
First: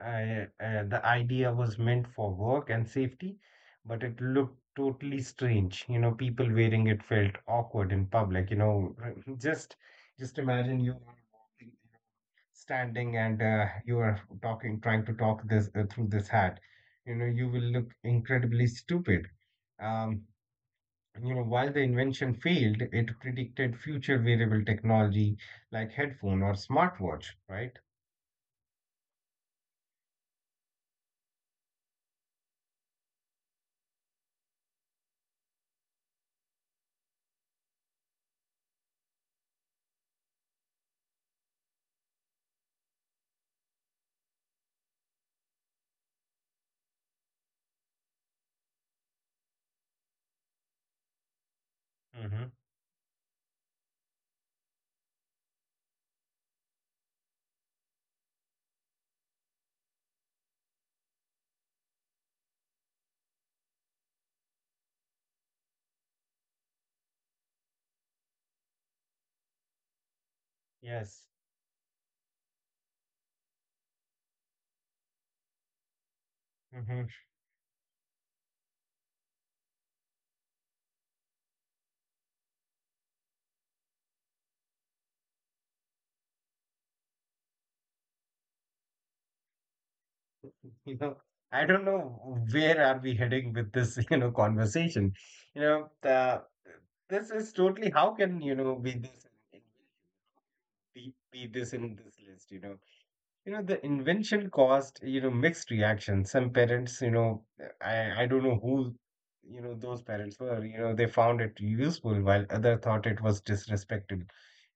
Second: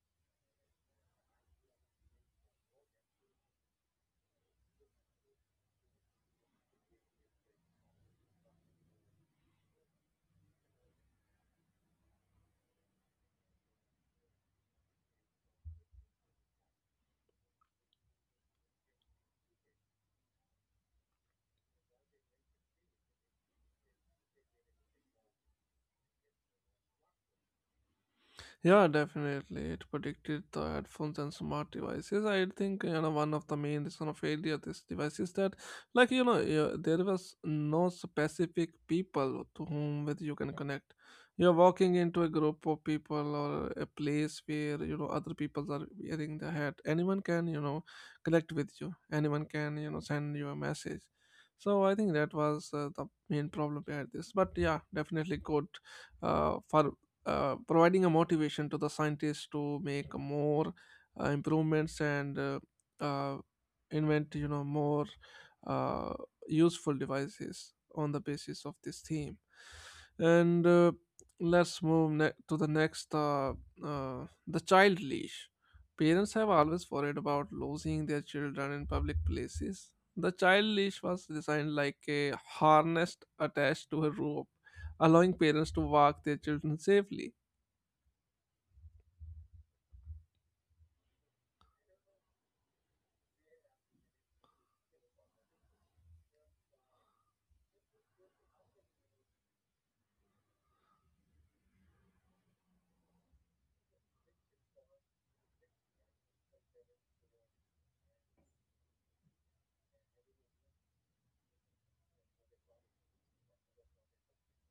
Speaker 2: I, the idea was meant for work and safety, but it looked totally strange. You know, people wearing it felt awkward in public. You know, just just imagine you are walking, standing, and you are talking, trying to talk this through this hat. You know, you will look incredibly stupid. Um, you know, while the invention failed, it predicted future wearable technology like headphone or smartwatch, right?
Speaker 1: Yeah, definitely. It predicted the headphones and smart devices. I think you know one of the main reason of failure of this device is that, like you know, yeah, there was no specific people to whom with you can connect. You're walking into a group of people or a place where you know other people are wearing the hat. Anyone can you know connect with you. Anyone can you know send you a message. So I think that
Speaker 2: Mm-hmm.
Speaker 1: was the main problem behind this. But yeah, definitely good for providing a motivation to the scientists to make more improvements and uh, invent you know more uh, useful devices on the basis of this theme, and
Speaker 2: Yes.
Speaker 1: let's move to the next uh, the child leash. Parents have always
Speaker 2: Mhm.
Speaker 1: worried about losing their children in public places. The child leash was designed like a harness attached to a rope, allowing parents to walk their children safely.
Speaker 2: You know, I don't know where are we heading with this you know conversation. You know this is totally how can you know be this in this list, you know. You know, the invention caused, you know, mixed reactions. Some parents, you know, I don't know who, you know, those parents were, you know, they found it useful while other thought it was disrespectful.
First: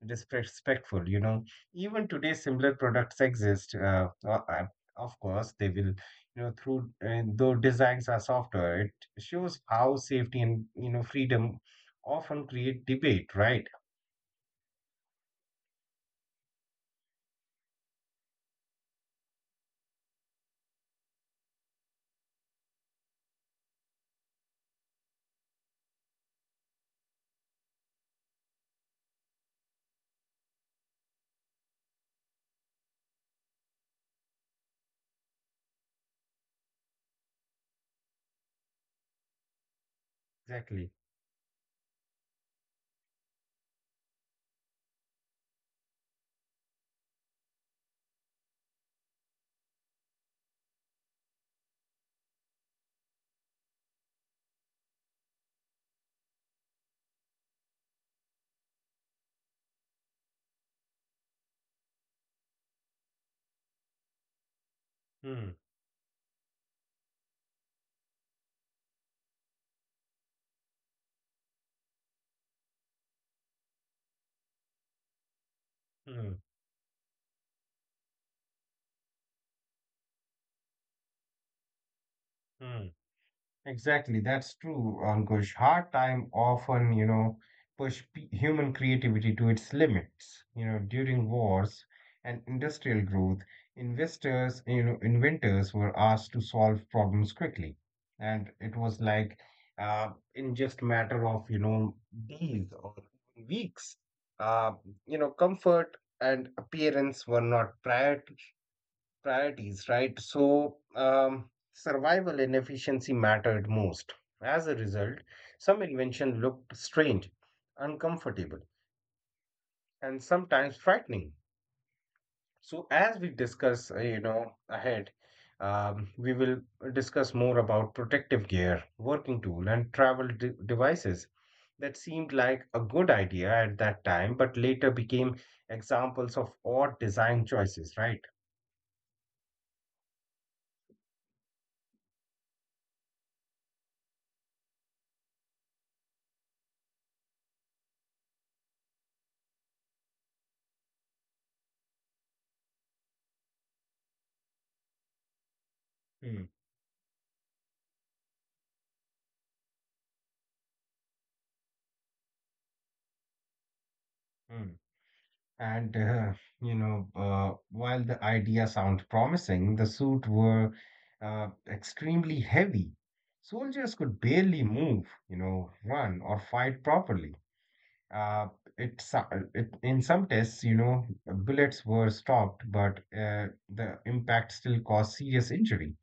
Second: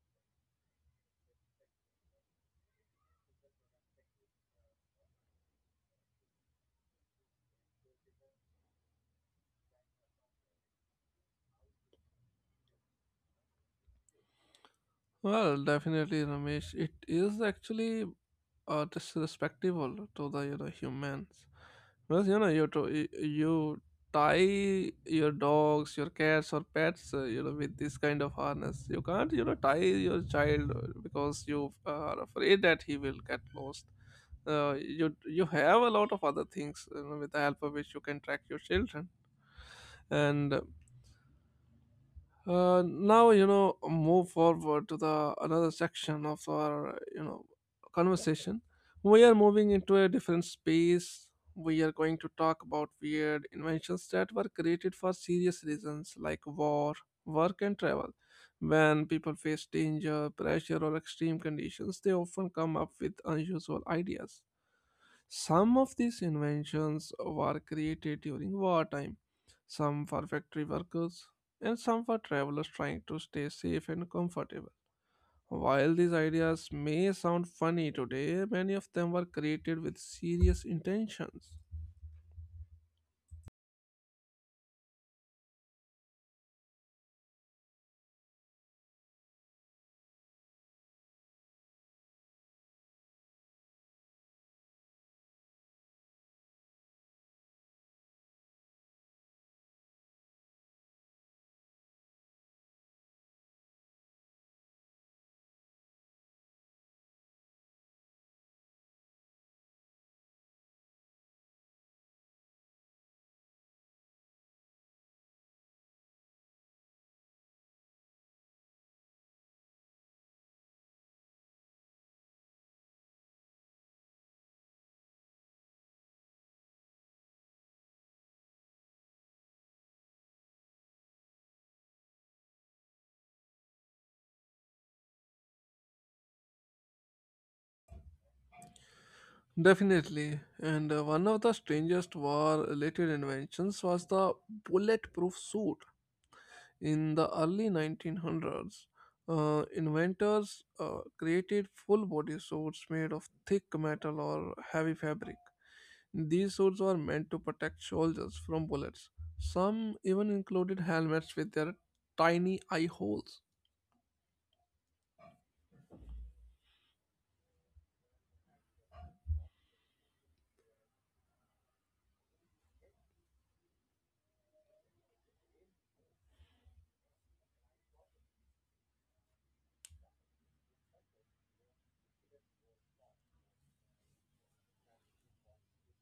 Speaker 2: Disrespectful, you know. Even today, similar products exist. Of course, they will, you know, through, and though designs are softer, it shows how safety and, you know, freedom often create debate, right?
Speaker 1: Well, definitely, Ramesh. It is actually disrespectful to the you know humans, because you know you tie your dogs, your cats, or pets, you know, with this kind of harness. You can't you know tie your child, because you are afraid that he will get lost. Uh, you have a lot of other things, you know, with the help of which you can track your children, and
Speaker 2: Exactly.
Speaker 1: now you know move forward to the another section of our you know conversation. We are moving into a different space. We are going to talk about weird inventions that were created for serious reasons like war, work, and travel. When people face danger, pressure, or extreme conditions, they often come up with unusual ideas.
Speaker 2: Hmm,
Speaker 1: Some of these inventions were created during wartime, some for factory workers, and some for travelers trying to stay safe and comfortable. While these
Speaker 2: hmm,
Speaker 1: ideas may sound funny today, many of them were created with serious intentions.
Speaker 2: hmm. Exactly, that's true, Ankush. Hard time often, you know, push p human creativity to its limits. You know, during wars and industrial growth, inventors were asked to solve problems quickly, and it was like in just matter of, you know, days or weeks. Uh, you know, comfort and appearance were not priority priorities, right? So, survival and efficiency mattered most. As a result, some invention looked strange, uncomfortable, and sometimes frightening. So, as we discuss, you know, ahead, we will discuss more about protective gear, working tool, and travel devices that seemed like a good idea at that time, but later became examples of odd design choices, right?
Speaker 1: Definitely, and one of the strangest war related inventions was the bulletproof suit. In the early 1900s, inventors created full body suits made of thick metal or heavy fabric.
Speaker 2: Hmm,
Speaker 1: These suits were meant to protect soldiers from bullets. Some even included helmets with their tiny eye holes.
Speaker 2: hmm. And you know, while the idea sounds promising, the suits were extremely heavy. Soldiers could barely move, you know, run or fight properly. Uh, it, so- it in some tests, you know, bullets were stopped, but the impact still caused serious injury.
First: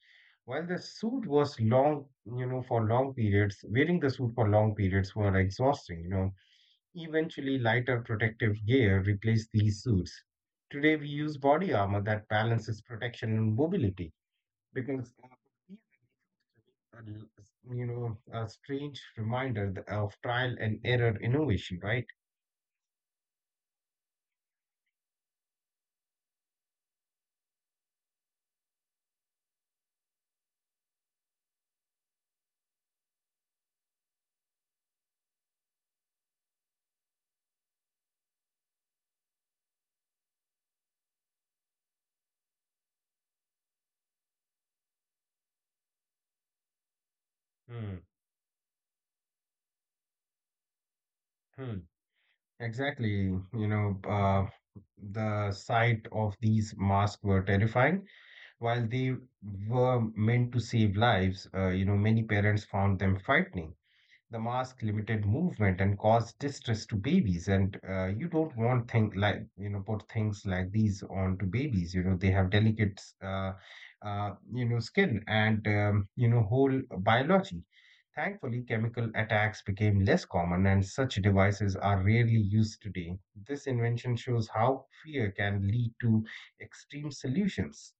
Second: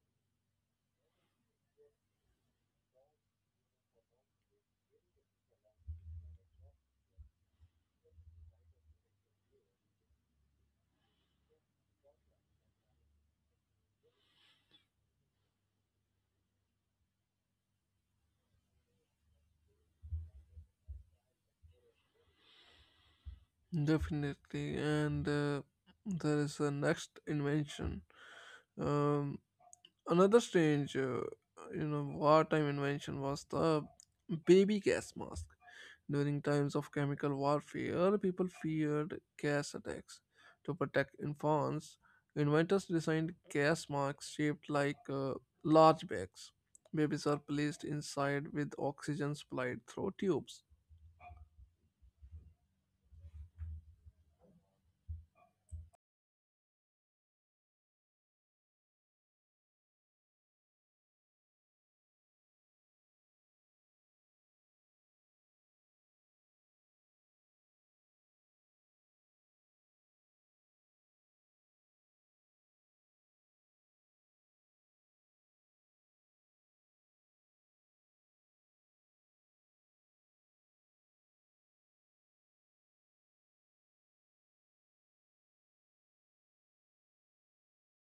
Speaker 2: While the suit was long, you know, for long periods, wearing the suit for long periods were exhausting. You know, eventually lighter protective gear replaced these suits. Today we use body armor that balances protection and mobility because these are you know a strange reminder of trial and error innovation, right?
Speaker 1: Definitely. And there is the next invention. Um, Another strange, you know, wartime invention was the baby gas mask. During times of chemical warfare, people feared gas attacks. To protect infants, inventors designed gas masks shaped like large bags. Babies are placed
Speaker 2: Hmm.
Speaker 1: inside with oxygen supplied through tubes.
Speaker 2: Hmm. Exactly. You know, the sight of these masks were terrifying. While they were meant to save lives, many parents found them frightening. The mask limited movement and caused distress to babies, and you don't want think like put things like these on to babies. They have delicate skin and whole biology. Thankfully, chemical attacks became less common, and such devices are rarely used today. This invention shows how fear can lead to extreme solutions.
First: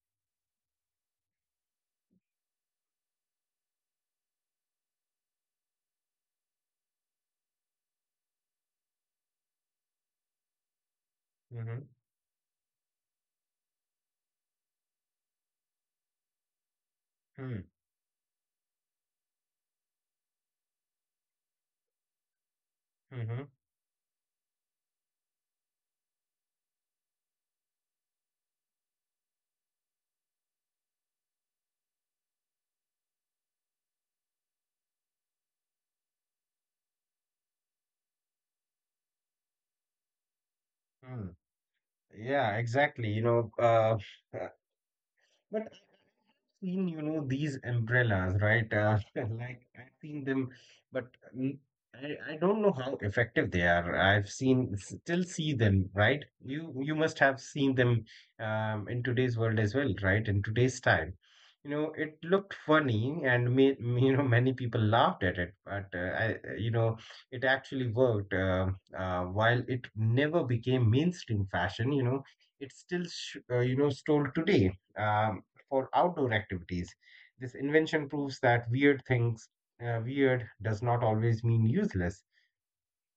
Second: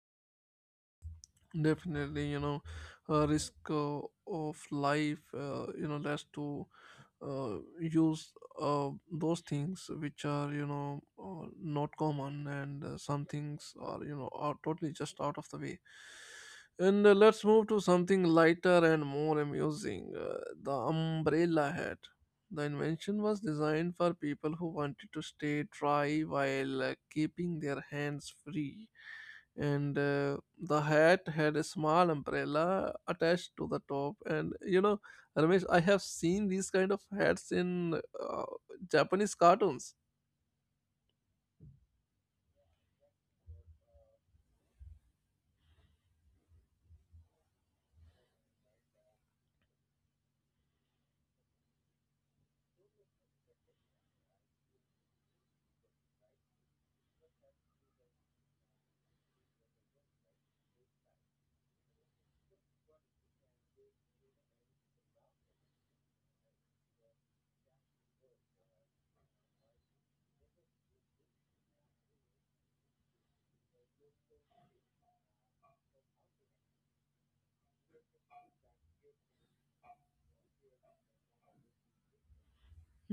Speaker 1: Definitely, you know, risk of life, you know, less to use those things which are you know
Speaker 2: Hmm.
Speaker 1: not common, and some things are you know are totally just out of the way. And let's
Speaker 2: Hmm.
Speaker 1: move to something lighter and more amusing, the umbrella hat. The invention was
Speaker 2: Hmm.
Speaker 1: designed for people who wanted to stay dry while keeping their hands free, and the hat had a small umbrella attached to the top, and you know, Ramesh, I have seen these kind of hats in uh, Japanese cartoons.
Speaker 2: Hmm. Yeah, exactly. Uh, but seen, these umbrellas, right? Like I've seen them, but n- I don't know how effective they are. I've seen, still see them, right? You must have seen them in today's world as well, right? In today's time, it looked funny, and made many people laughed at it, but it actually worked. While it never became mainstream fashion, it still, stole today. Um, for outdoor activities. This invention proves that weird things, weird does not always mean useless.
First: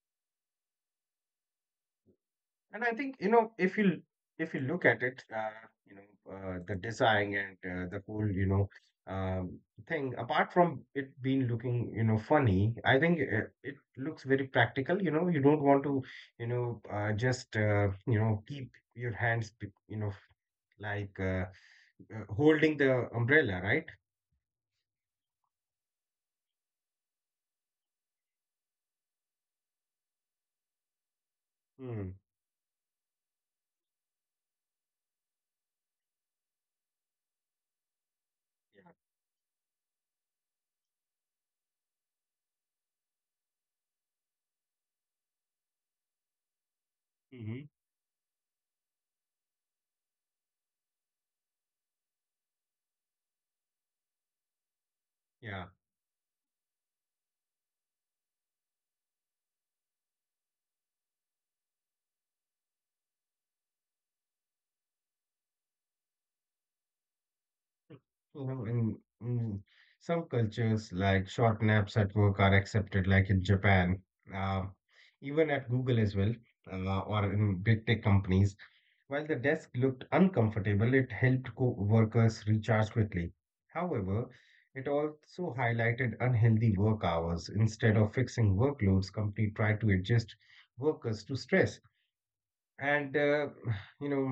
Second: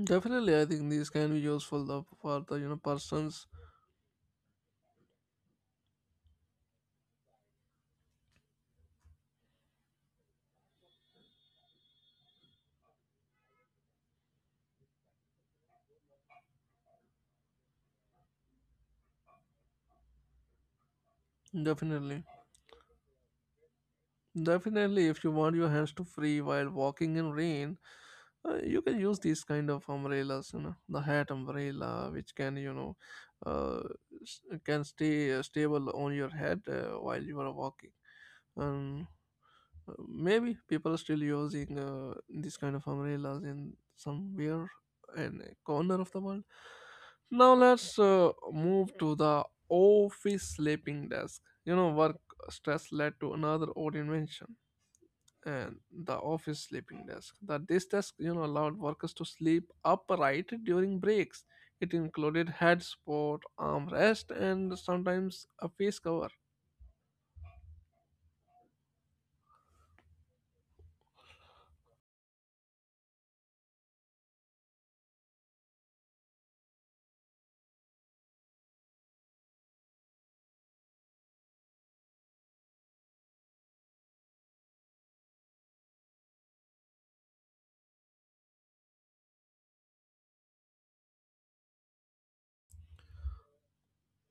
Speaker 1: Definitely, I think these can be useful though for the you know
Speaker 2: And I think,
Speaker 1: persons.
Speaker 2: if you look at it, the design and the whole, um, thing, apart from it being looking, funny. I think it looks very practical. You know, you don't want to, just, keep your hands, like
Speaker 1: Definitely,
Speaker 2: holding the umbrella, right?
Speaker 1: definitely, if you want your hands to free while walking in rain, you can use these kind of umbrellas, you know, the hat umbrella,
Speaker 2: Hmm.
Speaker 1: which can you know uh, can stay stable on your head while you are walking. um, Maybe people are still using this kind of umbrellas in somewhere in a corner of the world.
Speaker 2: Yeah.
Speaker 1: Now
Speaker 2: Hmm.
Speaker 1: let's move to the office sleeping desk. You know work stress led to another old invention,
Speaker 2: Yeah.
Speaker 1: and the office sleeping desk. The this desk, you know, allowed workers to sleep upright during breaks. It included head support, armrest, and sometimes a face cover.
Speaker 2: Mm. Some cultures, like short naps at work, are accepted, like in Japan, uh, even at Google as well, or in big tech companies. While the desk looked uncomfortable, it helped co-workers recharge quickly. However, it also highlighted unhealthy work hours. Instead of fixing workloads, company tried to adjust workers to stress, and you know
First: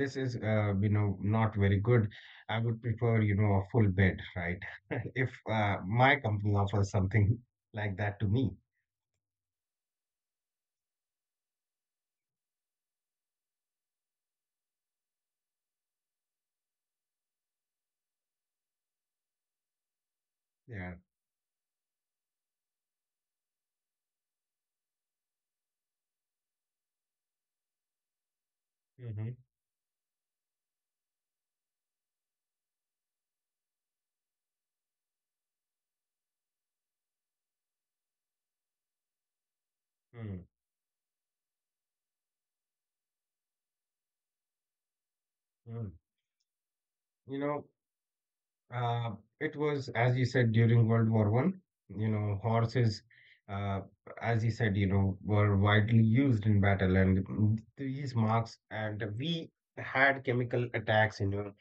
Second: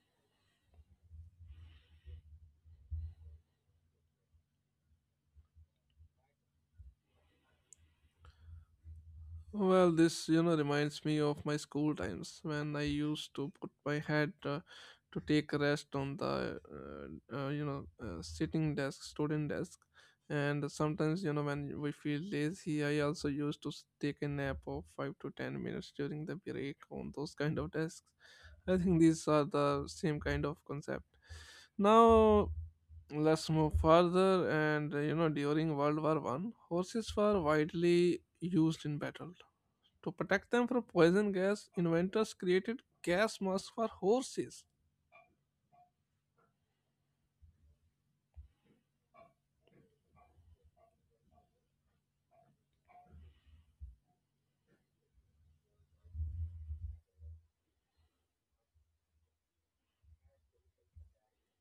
Speaker 2: this is not very good. I would prefer a full bed, right? If my company offers something like that to me.
Speaker 1: Well, this you know reminds me of my school times when I used to put my head, to take a rest on the you know sitting desk, student desk, and
Speaker 2: Yeah.
Speaker 1: sometimes you know when we feel lazy, I also used to take a nap of 5 to 10 minutes during the break on those kind of desks. I think these
Speaker 2: Hmm.
Speaker 1: are the same kind of concept. Now let's move further, and you know during World War One, horses were widely used in battle. To
Speaker 2: Mm.
Speaker 1: protect them from poison gas, inventors created gas masks for horses.
Speaker 2: Mm. you know Uh, it was, as you said, during World War I. Horses, uh, as you said, were widely used in battle, and these marks, and we had chemical attacks, you know,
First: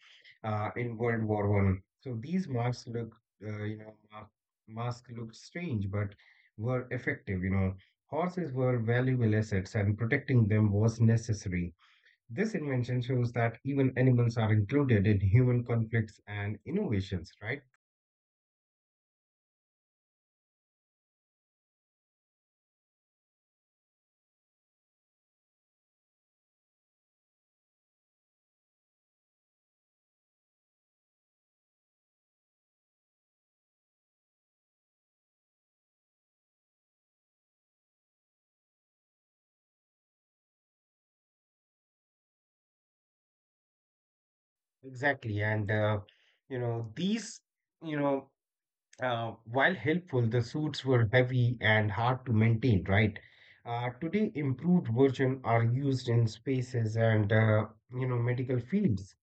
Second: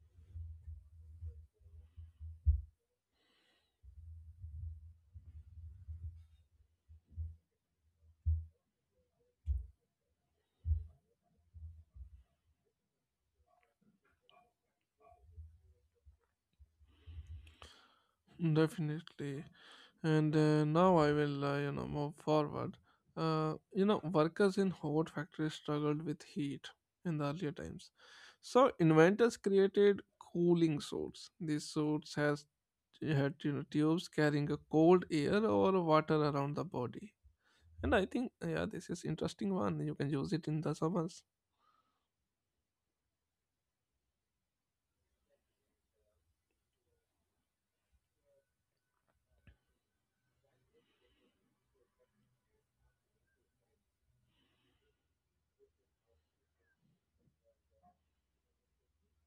Speaker 2: uh, in World War I. So these marks look, uh, you know, ma- masks looked strange, but were effective. Horses were valuable assets, and protecting them was necessary. This invention shows that even animals are included in human conflicts and innovations, right?
Speaker 1: Definitely. And now I will, you know, move forward. You know, workers in hot factories struggled with heat in the earlier times. So inventors created cooling suits. These suits has had you know tubes carrying a cold air or water around the body. And I think yeah, this is interesting one. You can use it in the summers.
Speaker 2: Exactly. And, you know, these, you know, while helpful, the suits were heavy and hard to maintain, right? Today, improved versions are used in spaces and, medical fields.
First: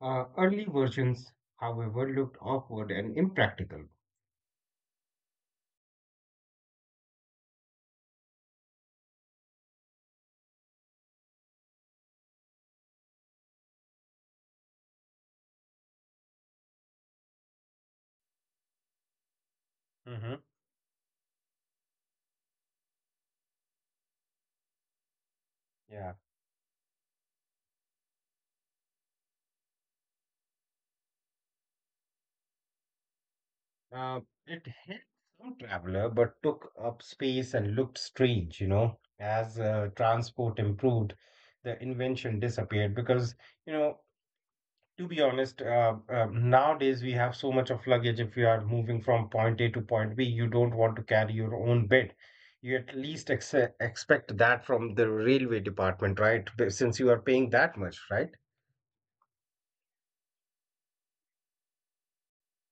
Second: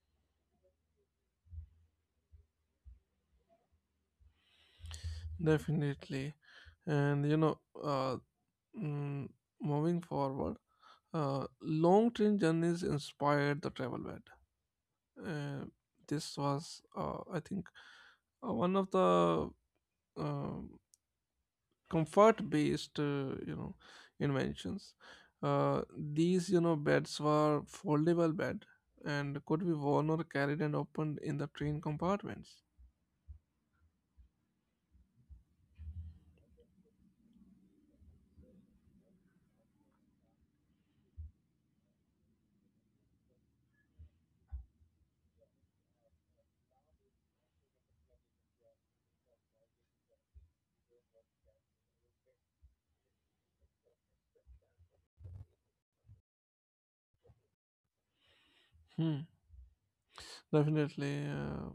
Speaker 2: Early versions, however, looked awkward and impractical.
Speaker 1: Definitely, and you know uh, Mm, moving forward, long train journeys inspired the travel bed. Uh, this was, I think, one of the
Speaker 2: Mm-hmm.
Speaker 1: um comfort-based, you know, inventions.
Speaker 2: Yeah.
Speaker 1: These, you know, beds were foldable bed and could be worn or carried and opened in the train compartments.
Speaker 2: Uh, it helped some traveler, but took up space and looked strange. As transport improved, the invention disappeared because, you know, to be honest, nowadays we have so much of luggage. If you are moving from point A to point B, you don't want to carry your own bed. You at least expect that from the railway department, right? But since you are paying that much, right?
Speaker 1: Hmm. Definitely,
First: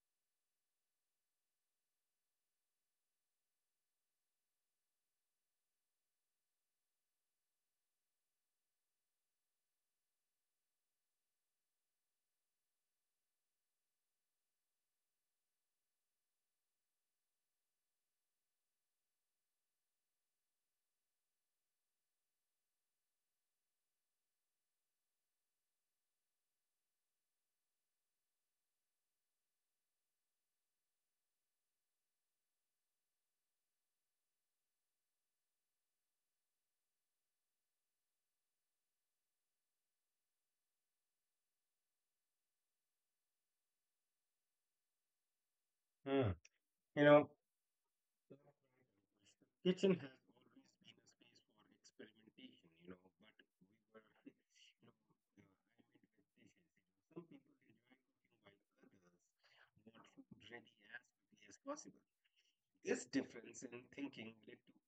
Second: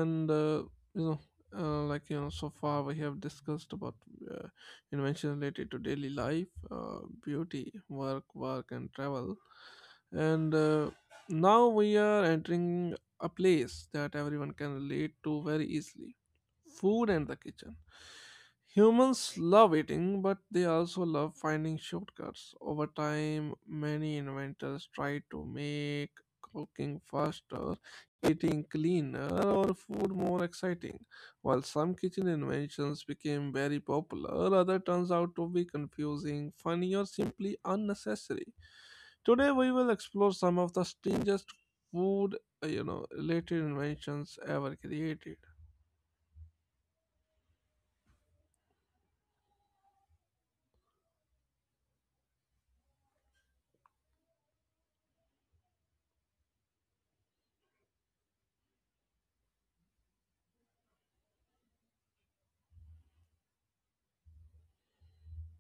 Speaker 1: and you know, like you know, so far we have discussed about uh, inventions related to daily life, beauty, work, work, and travel, and now we are entering a place that everyone can relate to very easily: food and the kitchen. Humans love eating, but they also love finding shortcuts. Over time, many inventors tried to make cooking faster, eating cleaner, or food more exciting. While some kitchen inventions became very popular, other turns out to be confusing, funny, or simply unnecessary. Today we will explore some of the strangest food, you know, related inventions ever created.
Speaker 2: Hmm. You know, Kitchen has always been a space for experimentation, but we were, I meant with dishes. Some people enjoy cooking while others want food ready as quickly as possible. This difference in thinking led to the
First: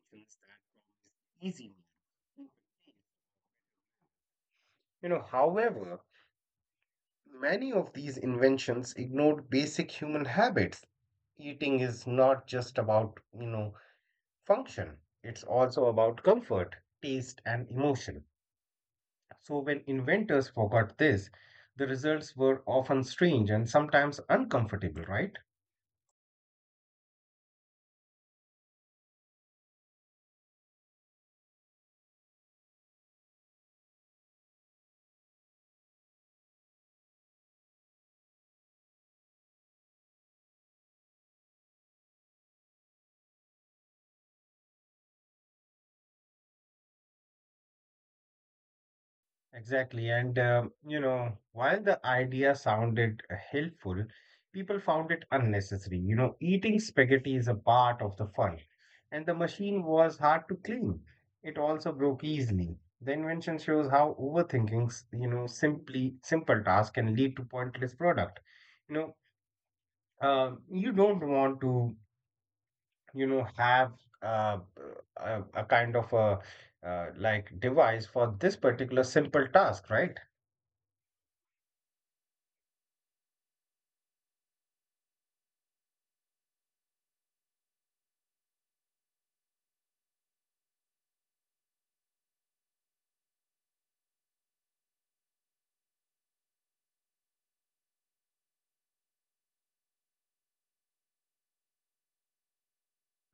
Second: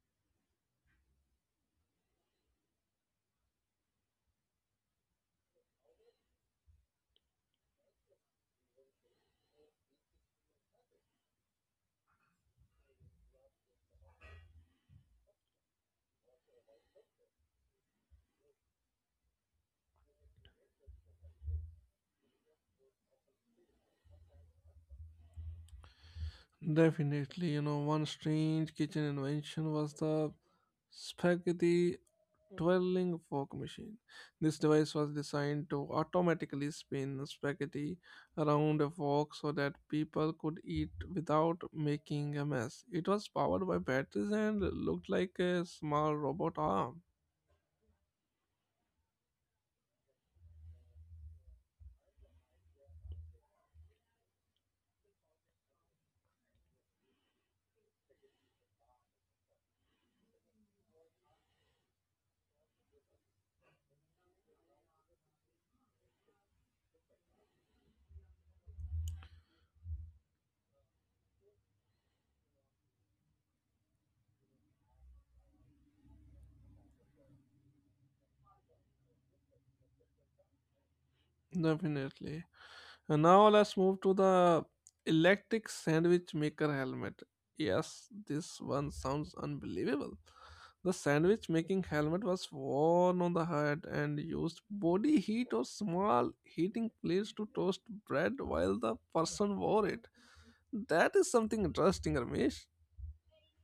Speaker 2: inventions that promise easy meals, perfect taste. However, many of these inventions ignored basic human habits. Eating is not just about, function. It's also about comfort, taste, and emotion. So, when inventors forgot this, the results were often strange and sometimes uncomfortable, right?
Speaker 1: Definitely, you know, one strange kitchen invention was the spaghetti twirling fork machine. This device was designed to automatically spin spaghetti around a fork so that people could eat without making a mess. It was powered by batteries and looked like a small robot arm.
Speaker 2: Exactly. And while the idea sounded helpful, people found it unnecessary. Eating spaghetti is a part of the fun, and the machine was hard to clean. It also broke easily. The invention shows how overthinking simply simple tasks can lead to pointless product. You know, you don't want to, have uh, a kind of a like device for this particular simple task, right?
Speaker 1: Definitely. And now let's move to the electric sandwich maker helmet. Yes, this one sounds unbelievable. The sandwich making helmet was worn on the head and used body heat or small heating plates to toast bread while the person wore it. That is something interesting, Ramesh.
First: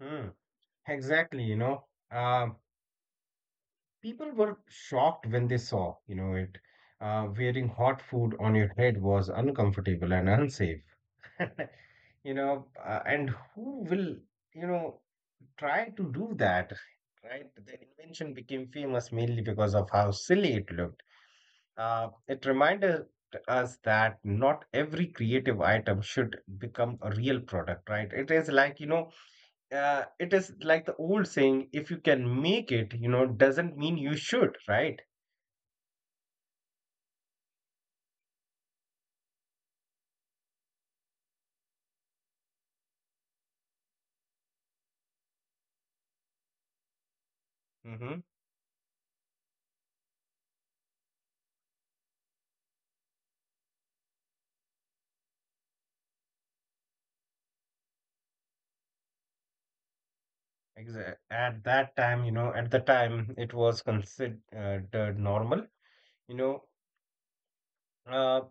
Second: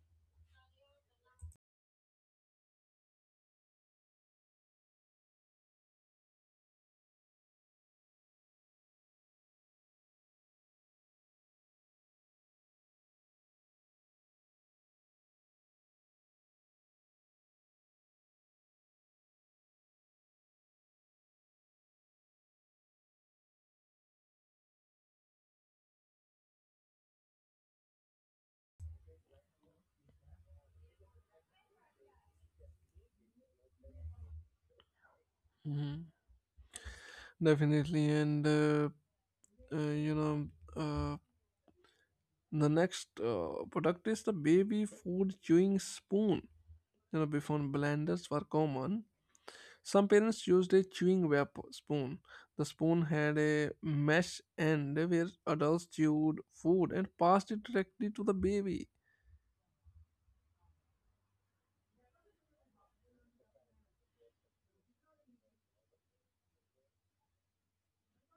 Speaker 2: Hmm. Exactly, um, people were shocked when they saw, it. Wearing hot food on your head was uncomfortable and unsafe, and who will, you know, try to do that, right? The invention became famous mainly because of how silly it looked. It reminded us that not every creative item should become a real product, right? It is like the old saying: if you can make it, doesn't mean you should, right?
Speaker 1: Mhm. Definitely, and uh, you know, uh, the next product is the baby food chewing spoon. You know, before
Speaker 2: Hmm.
Speaker 1: blenders were common, some parents used a chewing web spoon. The spoon had a mesh end where adults chewed food and passed it directly to the baby.
Speaker 2: At that time, at the time, it was considered normal. you know Uh,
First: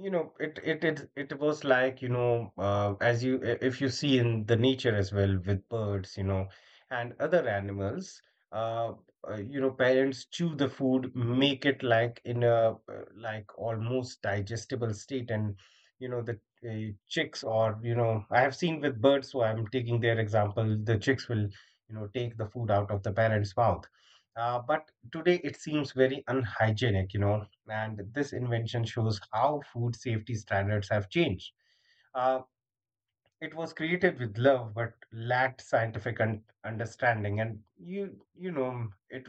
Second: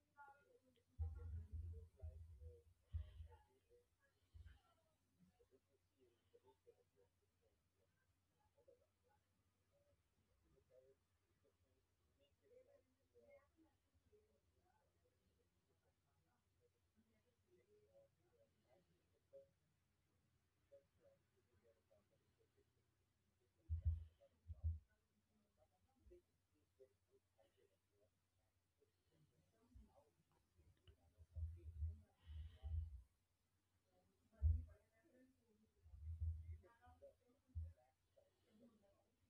Speaker 2: it it it it was like, if you see in the nature as well with birds, and other animals, uh, parents chew the food, make it like in a like almost digestible state. And the chicks, or I have seen with birds, so I'm taking their example. The chicks will take the food out of the parents' mouth. But today it seems very unhygienic, and this invention shows how food safety standards have changed. Uh, it was created with love, but lacked scientific understanding. And you know, it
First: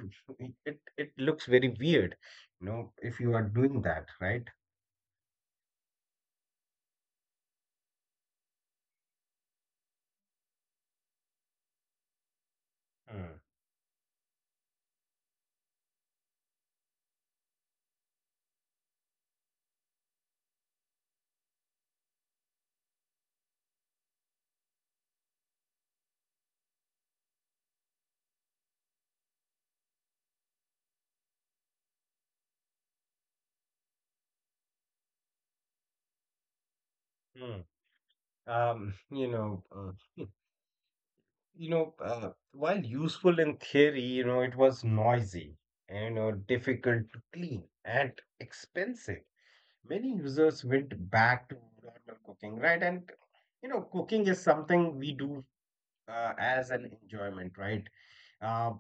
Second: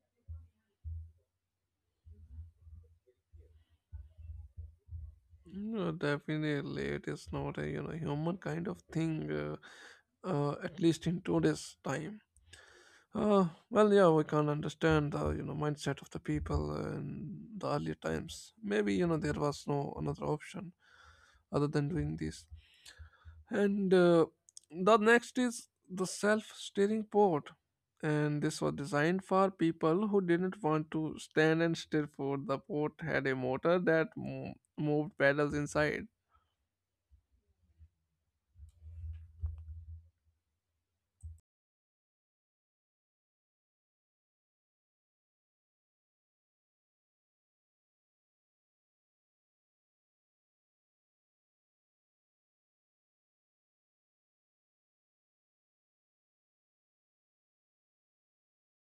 Speaker 2: it looks very weird, if you are doing that, right?
Speaker 1: No, definitely, it is not a human kind of thing, at least in today's time.
Speaker 2: Hmm.
Speaker 1: Uh, well, yeah, we can understand the mindset of the people in the earlier times. Maybe there was no another option other than doing this. And The next is the self-steering port, and this was designed for people who didn't want to stand and steer forward. The port had a motor that moved pedals inside.
Speaker 2: Hmm. Um, you know, uh, while useful in theory, it was noisy, difficult to clean and expensive. Many users went back to normal cooking, right? And cooking is something we do as an enjoyment, right? Uh,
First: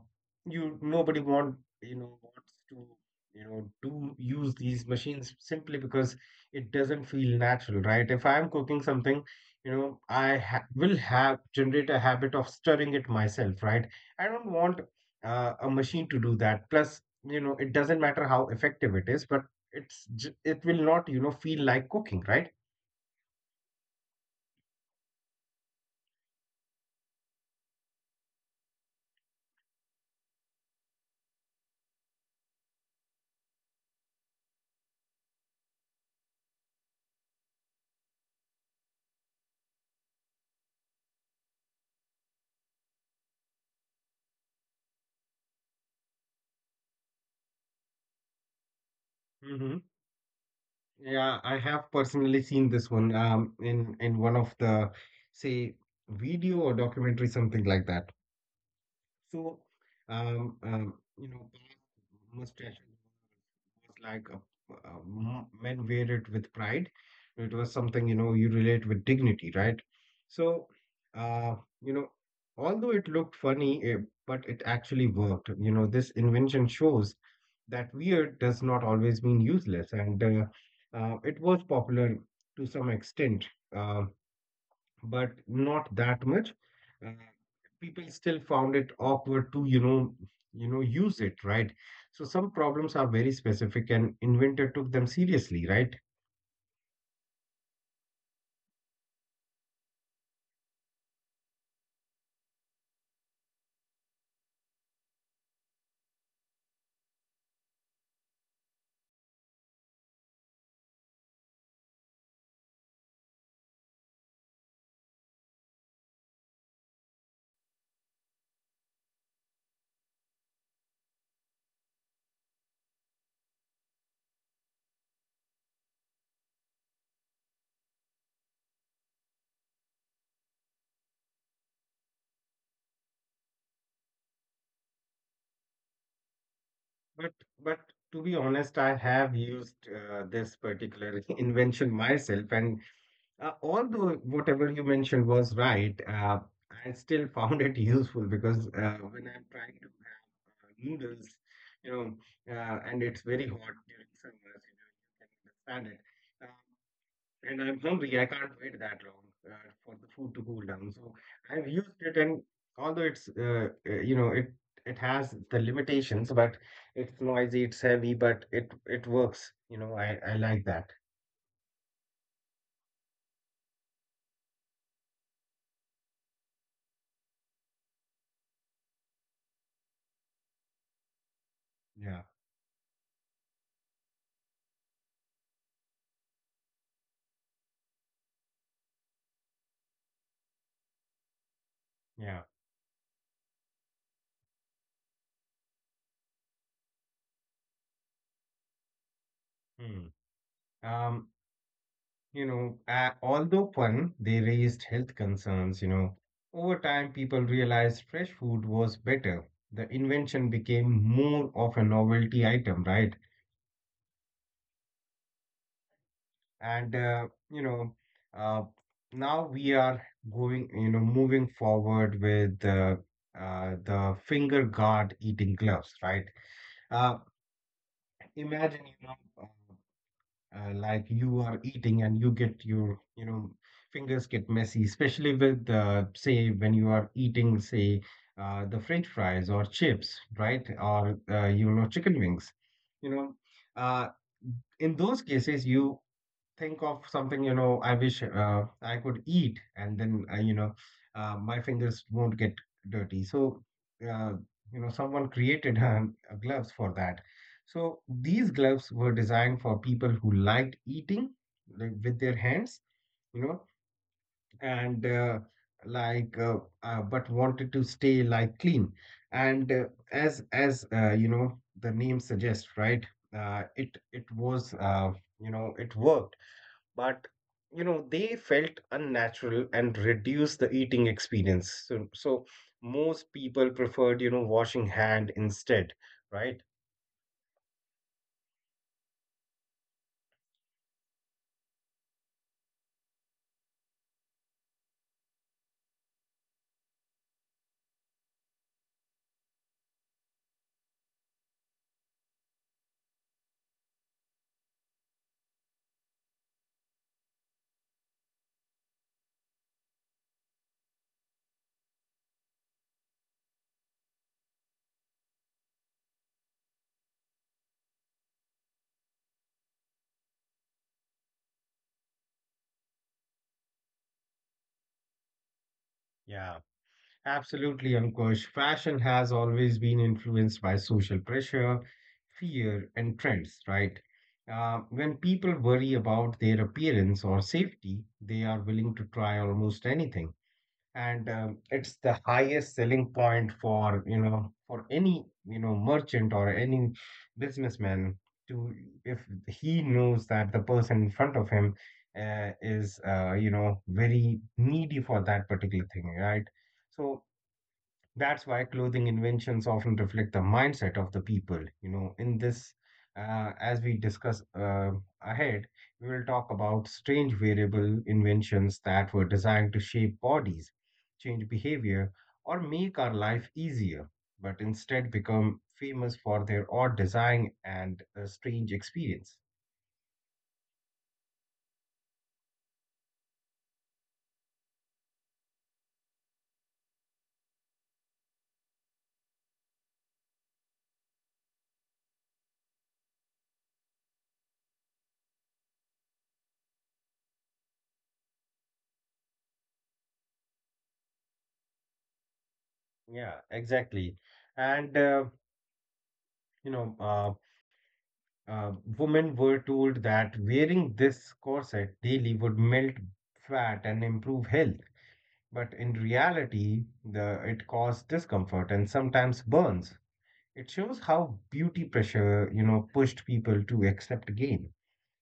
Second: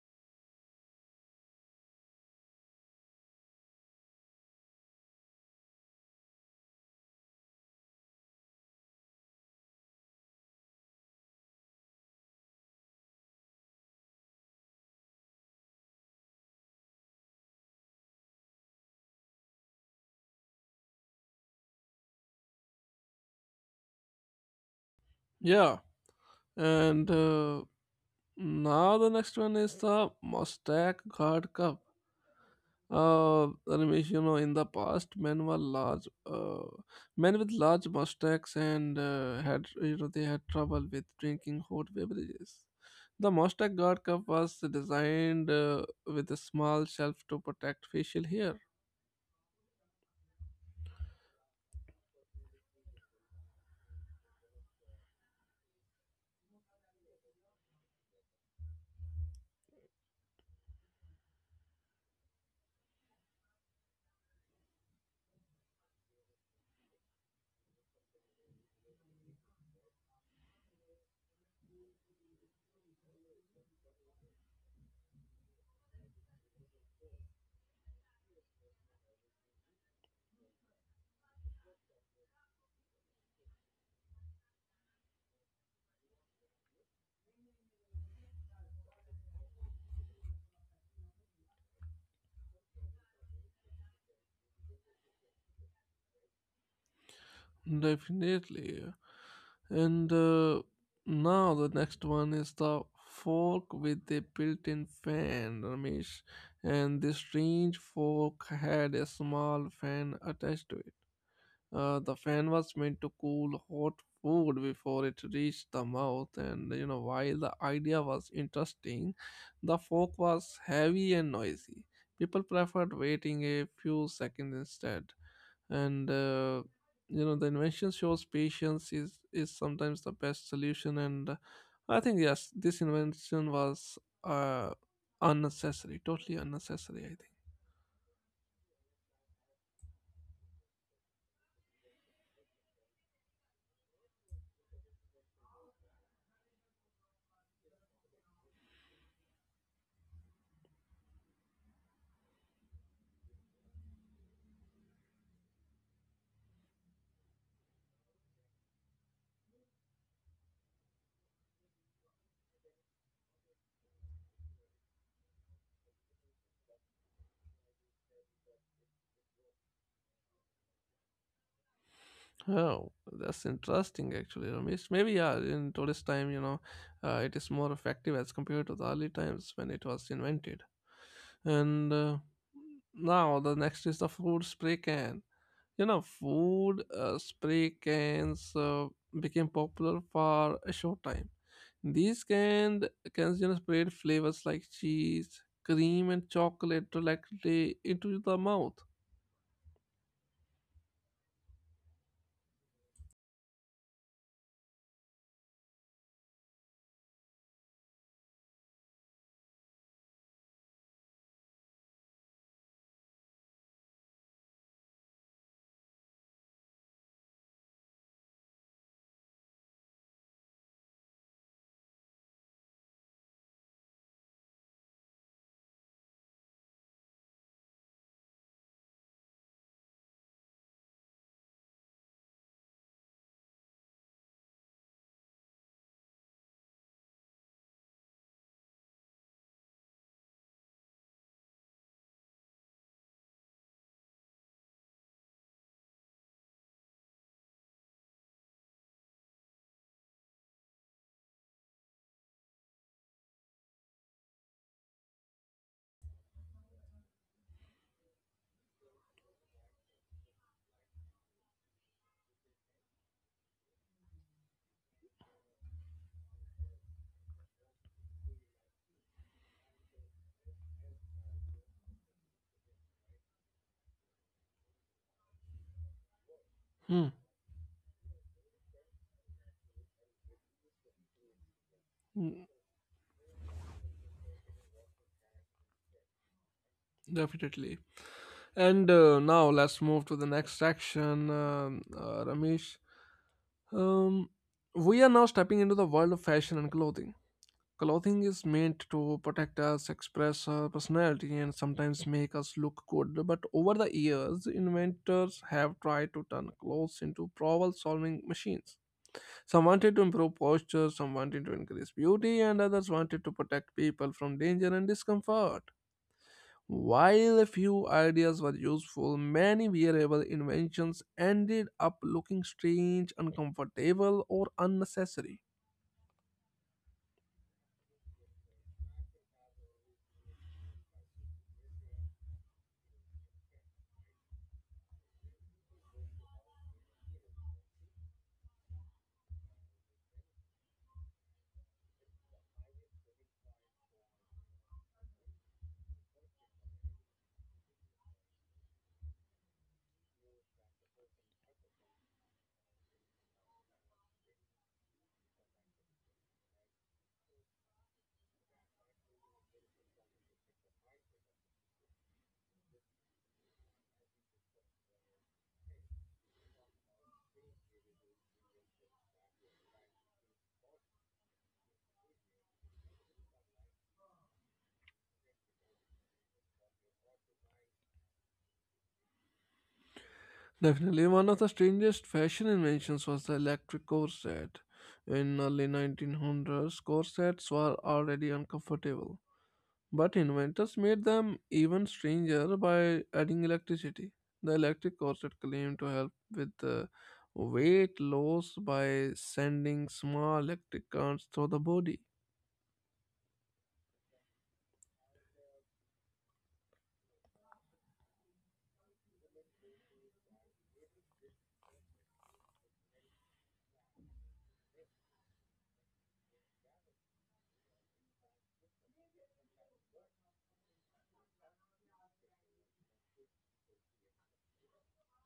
Speaker 2: you nobody wants to you know do use these machines, simply because it doesn't feel natural, right? If I am cooking something, I ha will have generate a habit of stirring it myself, right? I don't want a machine to do that. Plus, it doesn't matter how effective it is, but it will not feel like cooking, right?
Speaker 1: Yeah, and. Now the next one is the Mostak Guard Cup. Ramesh, you know, in the past, men with large mustaches and had, you know, they had trouble with drinking hot beverages. The Mostak Guard Cup was designed with a small shelf to protect facial hair.
Speaker 2: Hmm. Yeah, I have personally seen this one in one of the, say, video or documentary, something like that. So, um, um, you know, mustache was like men wear it with pride. It was something, you relate with dignity, right? So, uh, you know, although it looked funny, but it actually worked. This invention shows that weird does not always mean useless, and it was popular to some extent. Um but not that much. Uh, People still found it awkward to, use it, right? So some problems are very specific, and inventor took them seriously, right?
Speaker 1: Definitely. And Now the next one is the fork with a built-in fan, Ramesh. And this strange fork had a small fan attached to it. The fan was meant to cool hot food before it reached the mouth. And you know, while the idea was interesting, the fork was heavy and noisy. People preferred waiting a few seconds instead, and you know the invention shows patience is sometimes the best solution. And I think yes, this invention was uh unnecessary, totally unnecessary, I
Speaker 2: But
Speaker 1: think.
Speaker 2: but to be honest, I have used this particular invention myself, and although whatever you mentioned was right, I still found it useful because when I'm trying to have noodles, you know, and it's very hot during summers, you can understand it. Um and I'm hungry, I can't wait that long for the food to cool down. So I've used it, and although it's, it has the limitations, but it's noisy, it's heavy, but it works. I like that.
Speaker 1: Oh, that's interesting actually, Ramesh. Maybe yeah, in today's time, you know, it is more effective as compared to the early times when it was invented. And
Speaker 2: Yeah,
Speaker 1: Now the next is the food spray can. You know, food spray cans became popular for a short time. These
Speaker 2: yeah.
Speaker 1: canned cans you know, sprayed flavors like cheese, cream, and chocolate directly into the mouth.
Speaker 2: Hmm. Um, Although fun, they raised health concerns. Over time, people realized fresh food was better. The invention became more of a novelty item, right? And, uh, now we are moving forward with the finger guard eating gloves, right? Uh, Imagine, uh, like you are eating and you get your fingers get messy, especially with say, when you are eating, say, the french fries or chips, right? Or chicken wings. you know uh, in those cases you think of something, I wish I could eat, and then my fingers won't get dirty. So, uh, someone created gloves for that. So these gloves were designed for people who liked eating, like, with their hands, you know, and like but wanted to stay like clean. And as the name suggests, right? It was it worked
Speaker 1: Hmm.
Speaker 2: but they felt unnatural and reduced the eating experience, so
Speaker 1: Mm.
Speaker 2: most people preferred washing hand instead, right.
Speaker 1: Definitely. And now let's move to the next section, Ramesh. Um, we are now stepping into the world of fashion and clothing. Clothing is meant to protect us, express our personality, and sometimes make us look good. But over the years, inventors have tried to turn clothes into problem solving machines. Some wanted to improve posture, some wanted to increase beauty, and others wanted to protect people from danger and discomfort. While a few ideas were useful, many wearable inventions ended up looking strange, uncomfortable, or unnecessary.
Speaker 2: Yeah, absolutely, Ankush. Fashion has always been influenced by social pressure, fear and trends, right? When people worry about their appearance or safety, they are willing to try almost anything. And it's the highest selling point for for any merchant or any businessman to, if he knows that the person in front of him is very needy for that particular thing, right? So that's why clothing inventions often reflect the mindset of the people. You know, in this, as we discuss ahead, we will talk about strange variable inventions that were designed to shape bodies, change behavior, or make our life easier, but instead become famous for their odd design and strange experience.
Speaker 1: Definitely, one of the strangest fashion inventions was the electric corset. In early 1900s, corsets were already uncomfortable, but inventors made them even stranger by adding electricity. The electric corset claimed to help with the weight loss by sending small electric currents through the body.
Speaker 2: Yeah, exactly. And, uh, you know, uh, Uh, Women were told that wearing this corset daily would melt fat and improve health, but in reality, the it caused discomfort and sometimes burns. It shows how beauty pressure, you know, pushed people to accept gain,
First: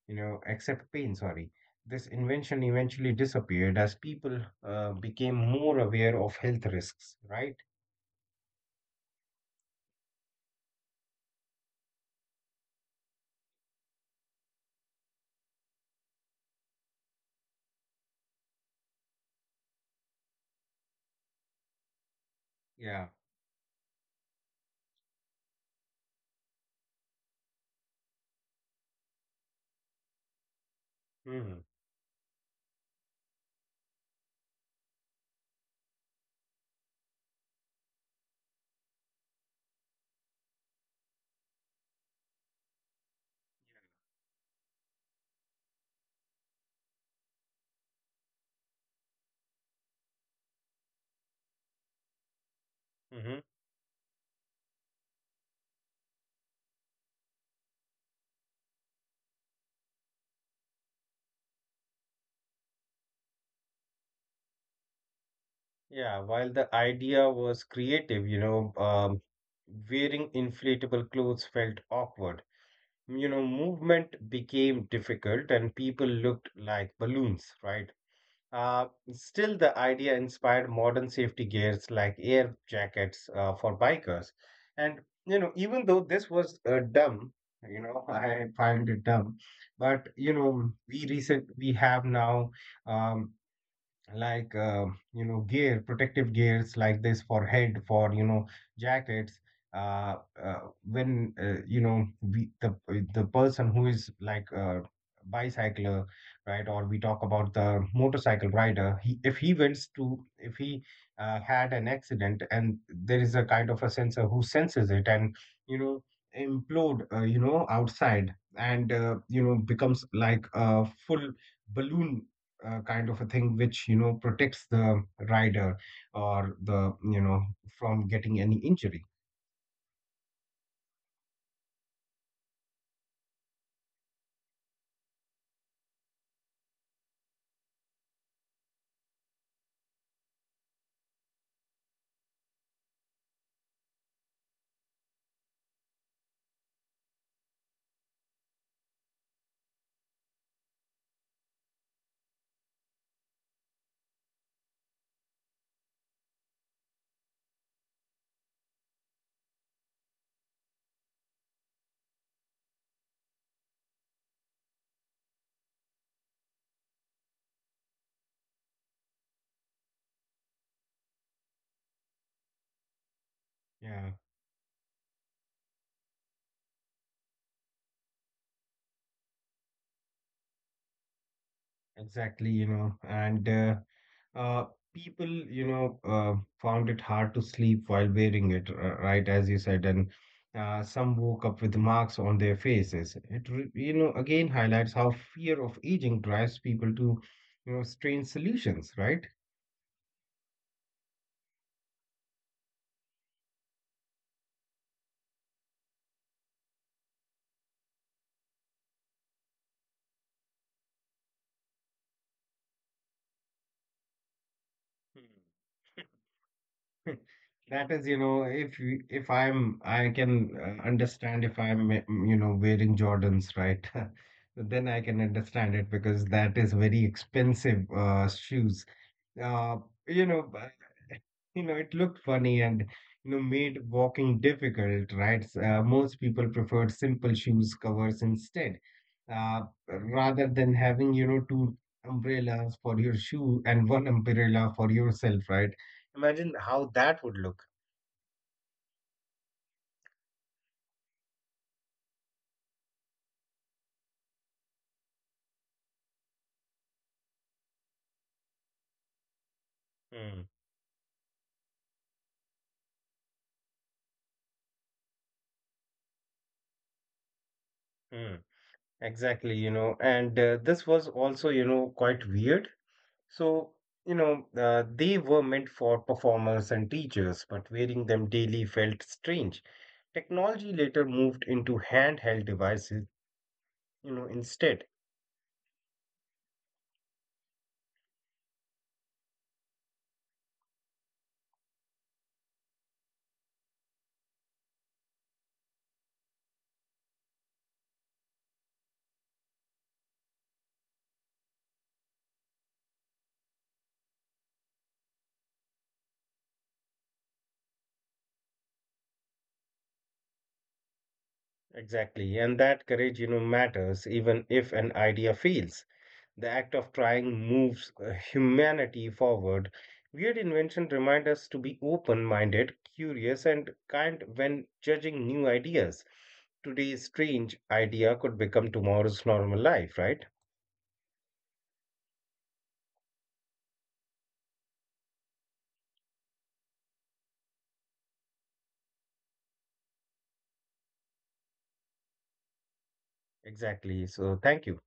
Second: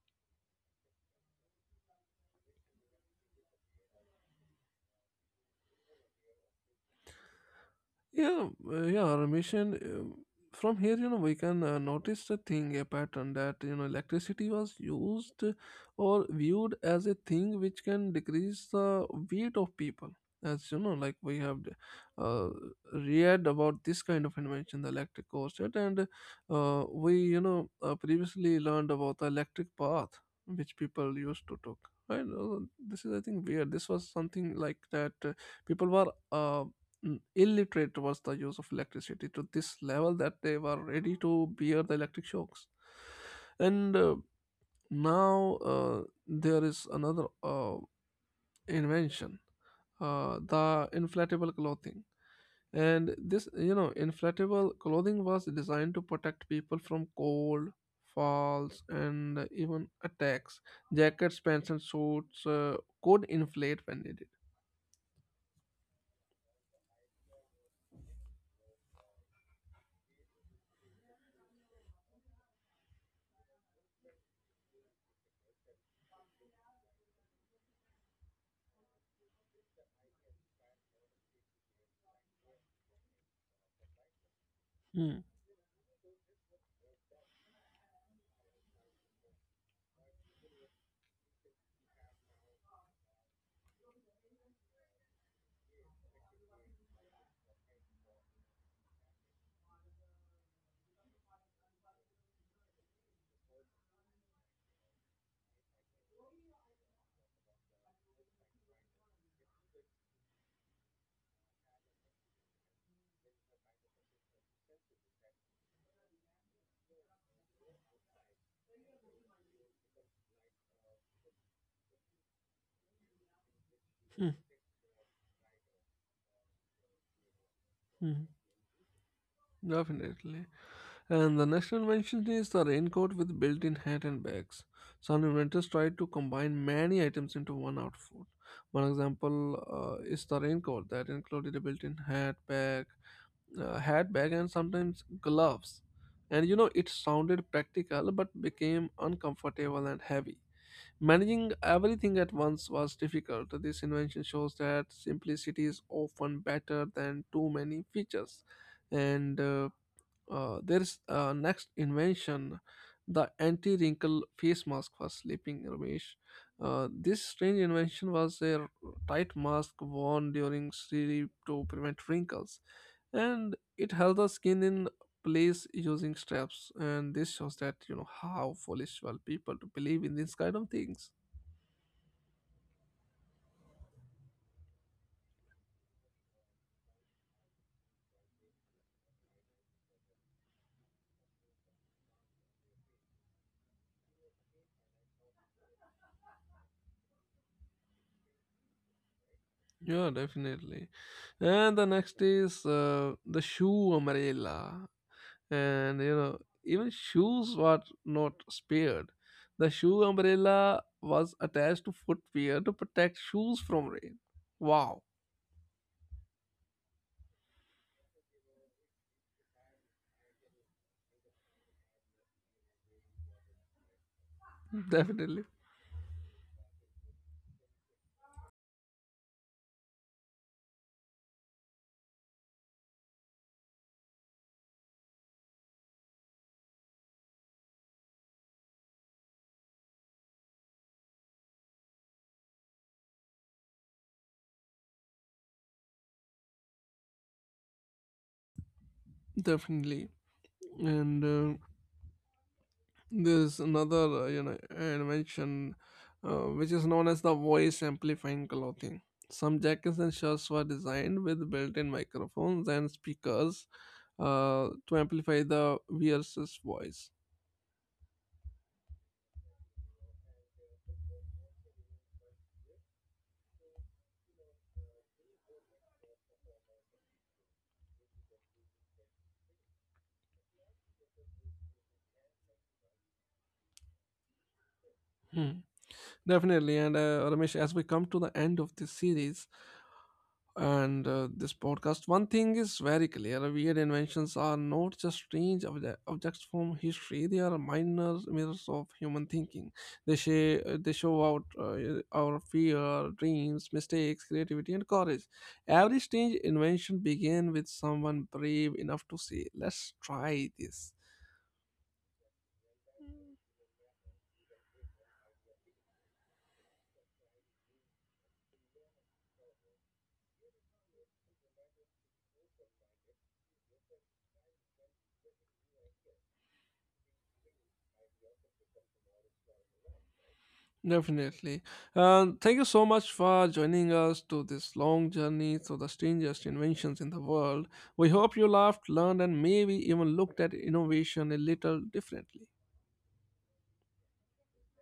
Speaker 2: you know, accept pain. Sorry, this invention eventually disappeared as people became more aware of health risks, right?
Speaker 1: Yeah, yeah, Ramesh, and from here, you know, we can notice a thing, a pattern that, you know, electricity was used or viewed as a thing which can decrease the weight of people. As you know, like we have uh,
Speaker 2: Yeah.
Speaker 1: read about this kind of invention, the electric corset, and we, you know, previously learned about the electric path which people used
Speaker 2: Hmm.
Speaker 1: to took. Right? This is, I think, weird. This was something like that. People were illiterate was the use of electricity to this level that they were ready to bear the electric shocks. And now there is another invention, the inflatable clothing. And
Speaker 2: Hmm.
Speaker 1: this, you know, inflatable clothing was designed to protect people from cold, falls, and even attacks. Jackets, pants, and suits could inflate when needed.
Speaker 2: Yeah, while the idea was creative, wearing inflatable clothes felt awkward. You know, movement became difficult and people looked like balloons, right? Uh, Still, the idea inspired modern safety gears like air jackets for bikers. And,
Speaker 1: Hmm.
Speaker 2: you know, even though this was dumb, you know, I find it dumb, but, you know, we have now. Um, like you know, gear, protective gears like this for head, for you know jackets, uh, when you know, we, the person who is like a bicycler, right? Or we talk about the motorcycle rider, he, if he wants to, if he had an accident and there is a kind of a sensor who senses it and you know, implode you know outside and you know becomes like a full balloon, kind of a thing which you know
Speaker 1: Hmm.
Speaker 2: protects the rider or the you know, from getting
Speaker 1: Hmm.
Speaker 2: any injury.
Speaker 1: Definitely. And the next invention is the raincoat with built-in hat and bags. Some inventors tried to combine many items into one outfit. One example is the raincoat that included a built-in hat bag, and sometimes gloves. And you know, it sounded practical but became uncomfortable and heavy. Managing everything at once was difficult. This invention shows that simplicity is often better than too many features. And there's next invention, the anti-wrinkle face mask for sleeping, Ramesh. This strange invention was a tight mask worn during sleep to prevent wrinkles, and it
Speaker 2: Yeah,
Speaker 1: held the skin in place using straps. And this shows that you know how foolish were people to believe in these kind of things.
Speaker 2: exactly, you know. And uh, people found it hard to sleep while wearing it, right, as you said, and some woke up with marks on their faces. You know, again highlights how fear of aging drives people to, you know, strange solutions, right?
Speaker 1: Yeah, definitely. And the next is the shoe umbrella. And you know even shoes were not spared. The shoe umbrella was attached to footwear to protect shoes from rain. Wow.
Speaker 2: That is, you know, if I'm, I can understand if I'm, you know, wearing Jordans, right? Then I can
Speaker 1: Definitely,
Speaker 2: understand it because that is very expensive shoes. Uh, you know, but, you know, it looked funny and you know made walking difficult, right? Most people preferred simple shoes covers instead, uh, rather than having you know two umbrellas for your shoe and one umbrella for yourself, right? Imagine how that would look.
Speaker 1: definitely. And there's another invention which is known as the voice amplifying clothing. Some jackets and
Speaker 2: Hmm.
Speaker 1: shirts were designed with built-in microphones and speakers to amplify the wearer's voice.
Speaker 2: Hmm. Exactly, you know, and this was also, you know, quite weird. So, you know, they were meant for performers and teachers, but wearing them daily felt strange. Technology later moved into handheld devices, you know, instead.
Speaker 1: Hmm. Definitely. And Ramesh, as we come to the end of this series and this podcast, one thing is very clear: weird inventions are not just strange objects from history, they are minor mirrors of human thinking. They, they show out our fear, dreams, mistakes, creativity, and courage. Every strange invention began with someone brave enough to say, Let's try this.
Speaker 2: Exactly. And that courage, you know, matters even if an idea fails. The act of trying moves humanity forward. Weird invention remind us to be open-minded, curious, and kind when judging new ideas. Today's strange idea could become tomorrow's normal life, right?
Speaker 1: Definitely. And thank you so much for joining us to this long journey through the strangest inventions in the world. We hope you laughed, learned, and maybe even looked at innovation a little differently.
Speaker 2: Exactly. So thank you.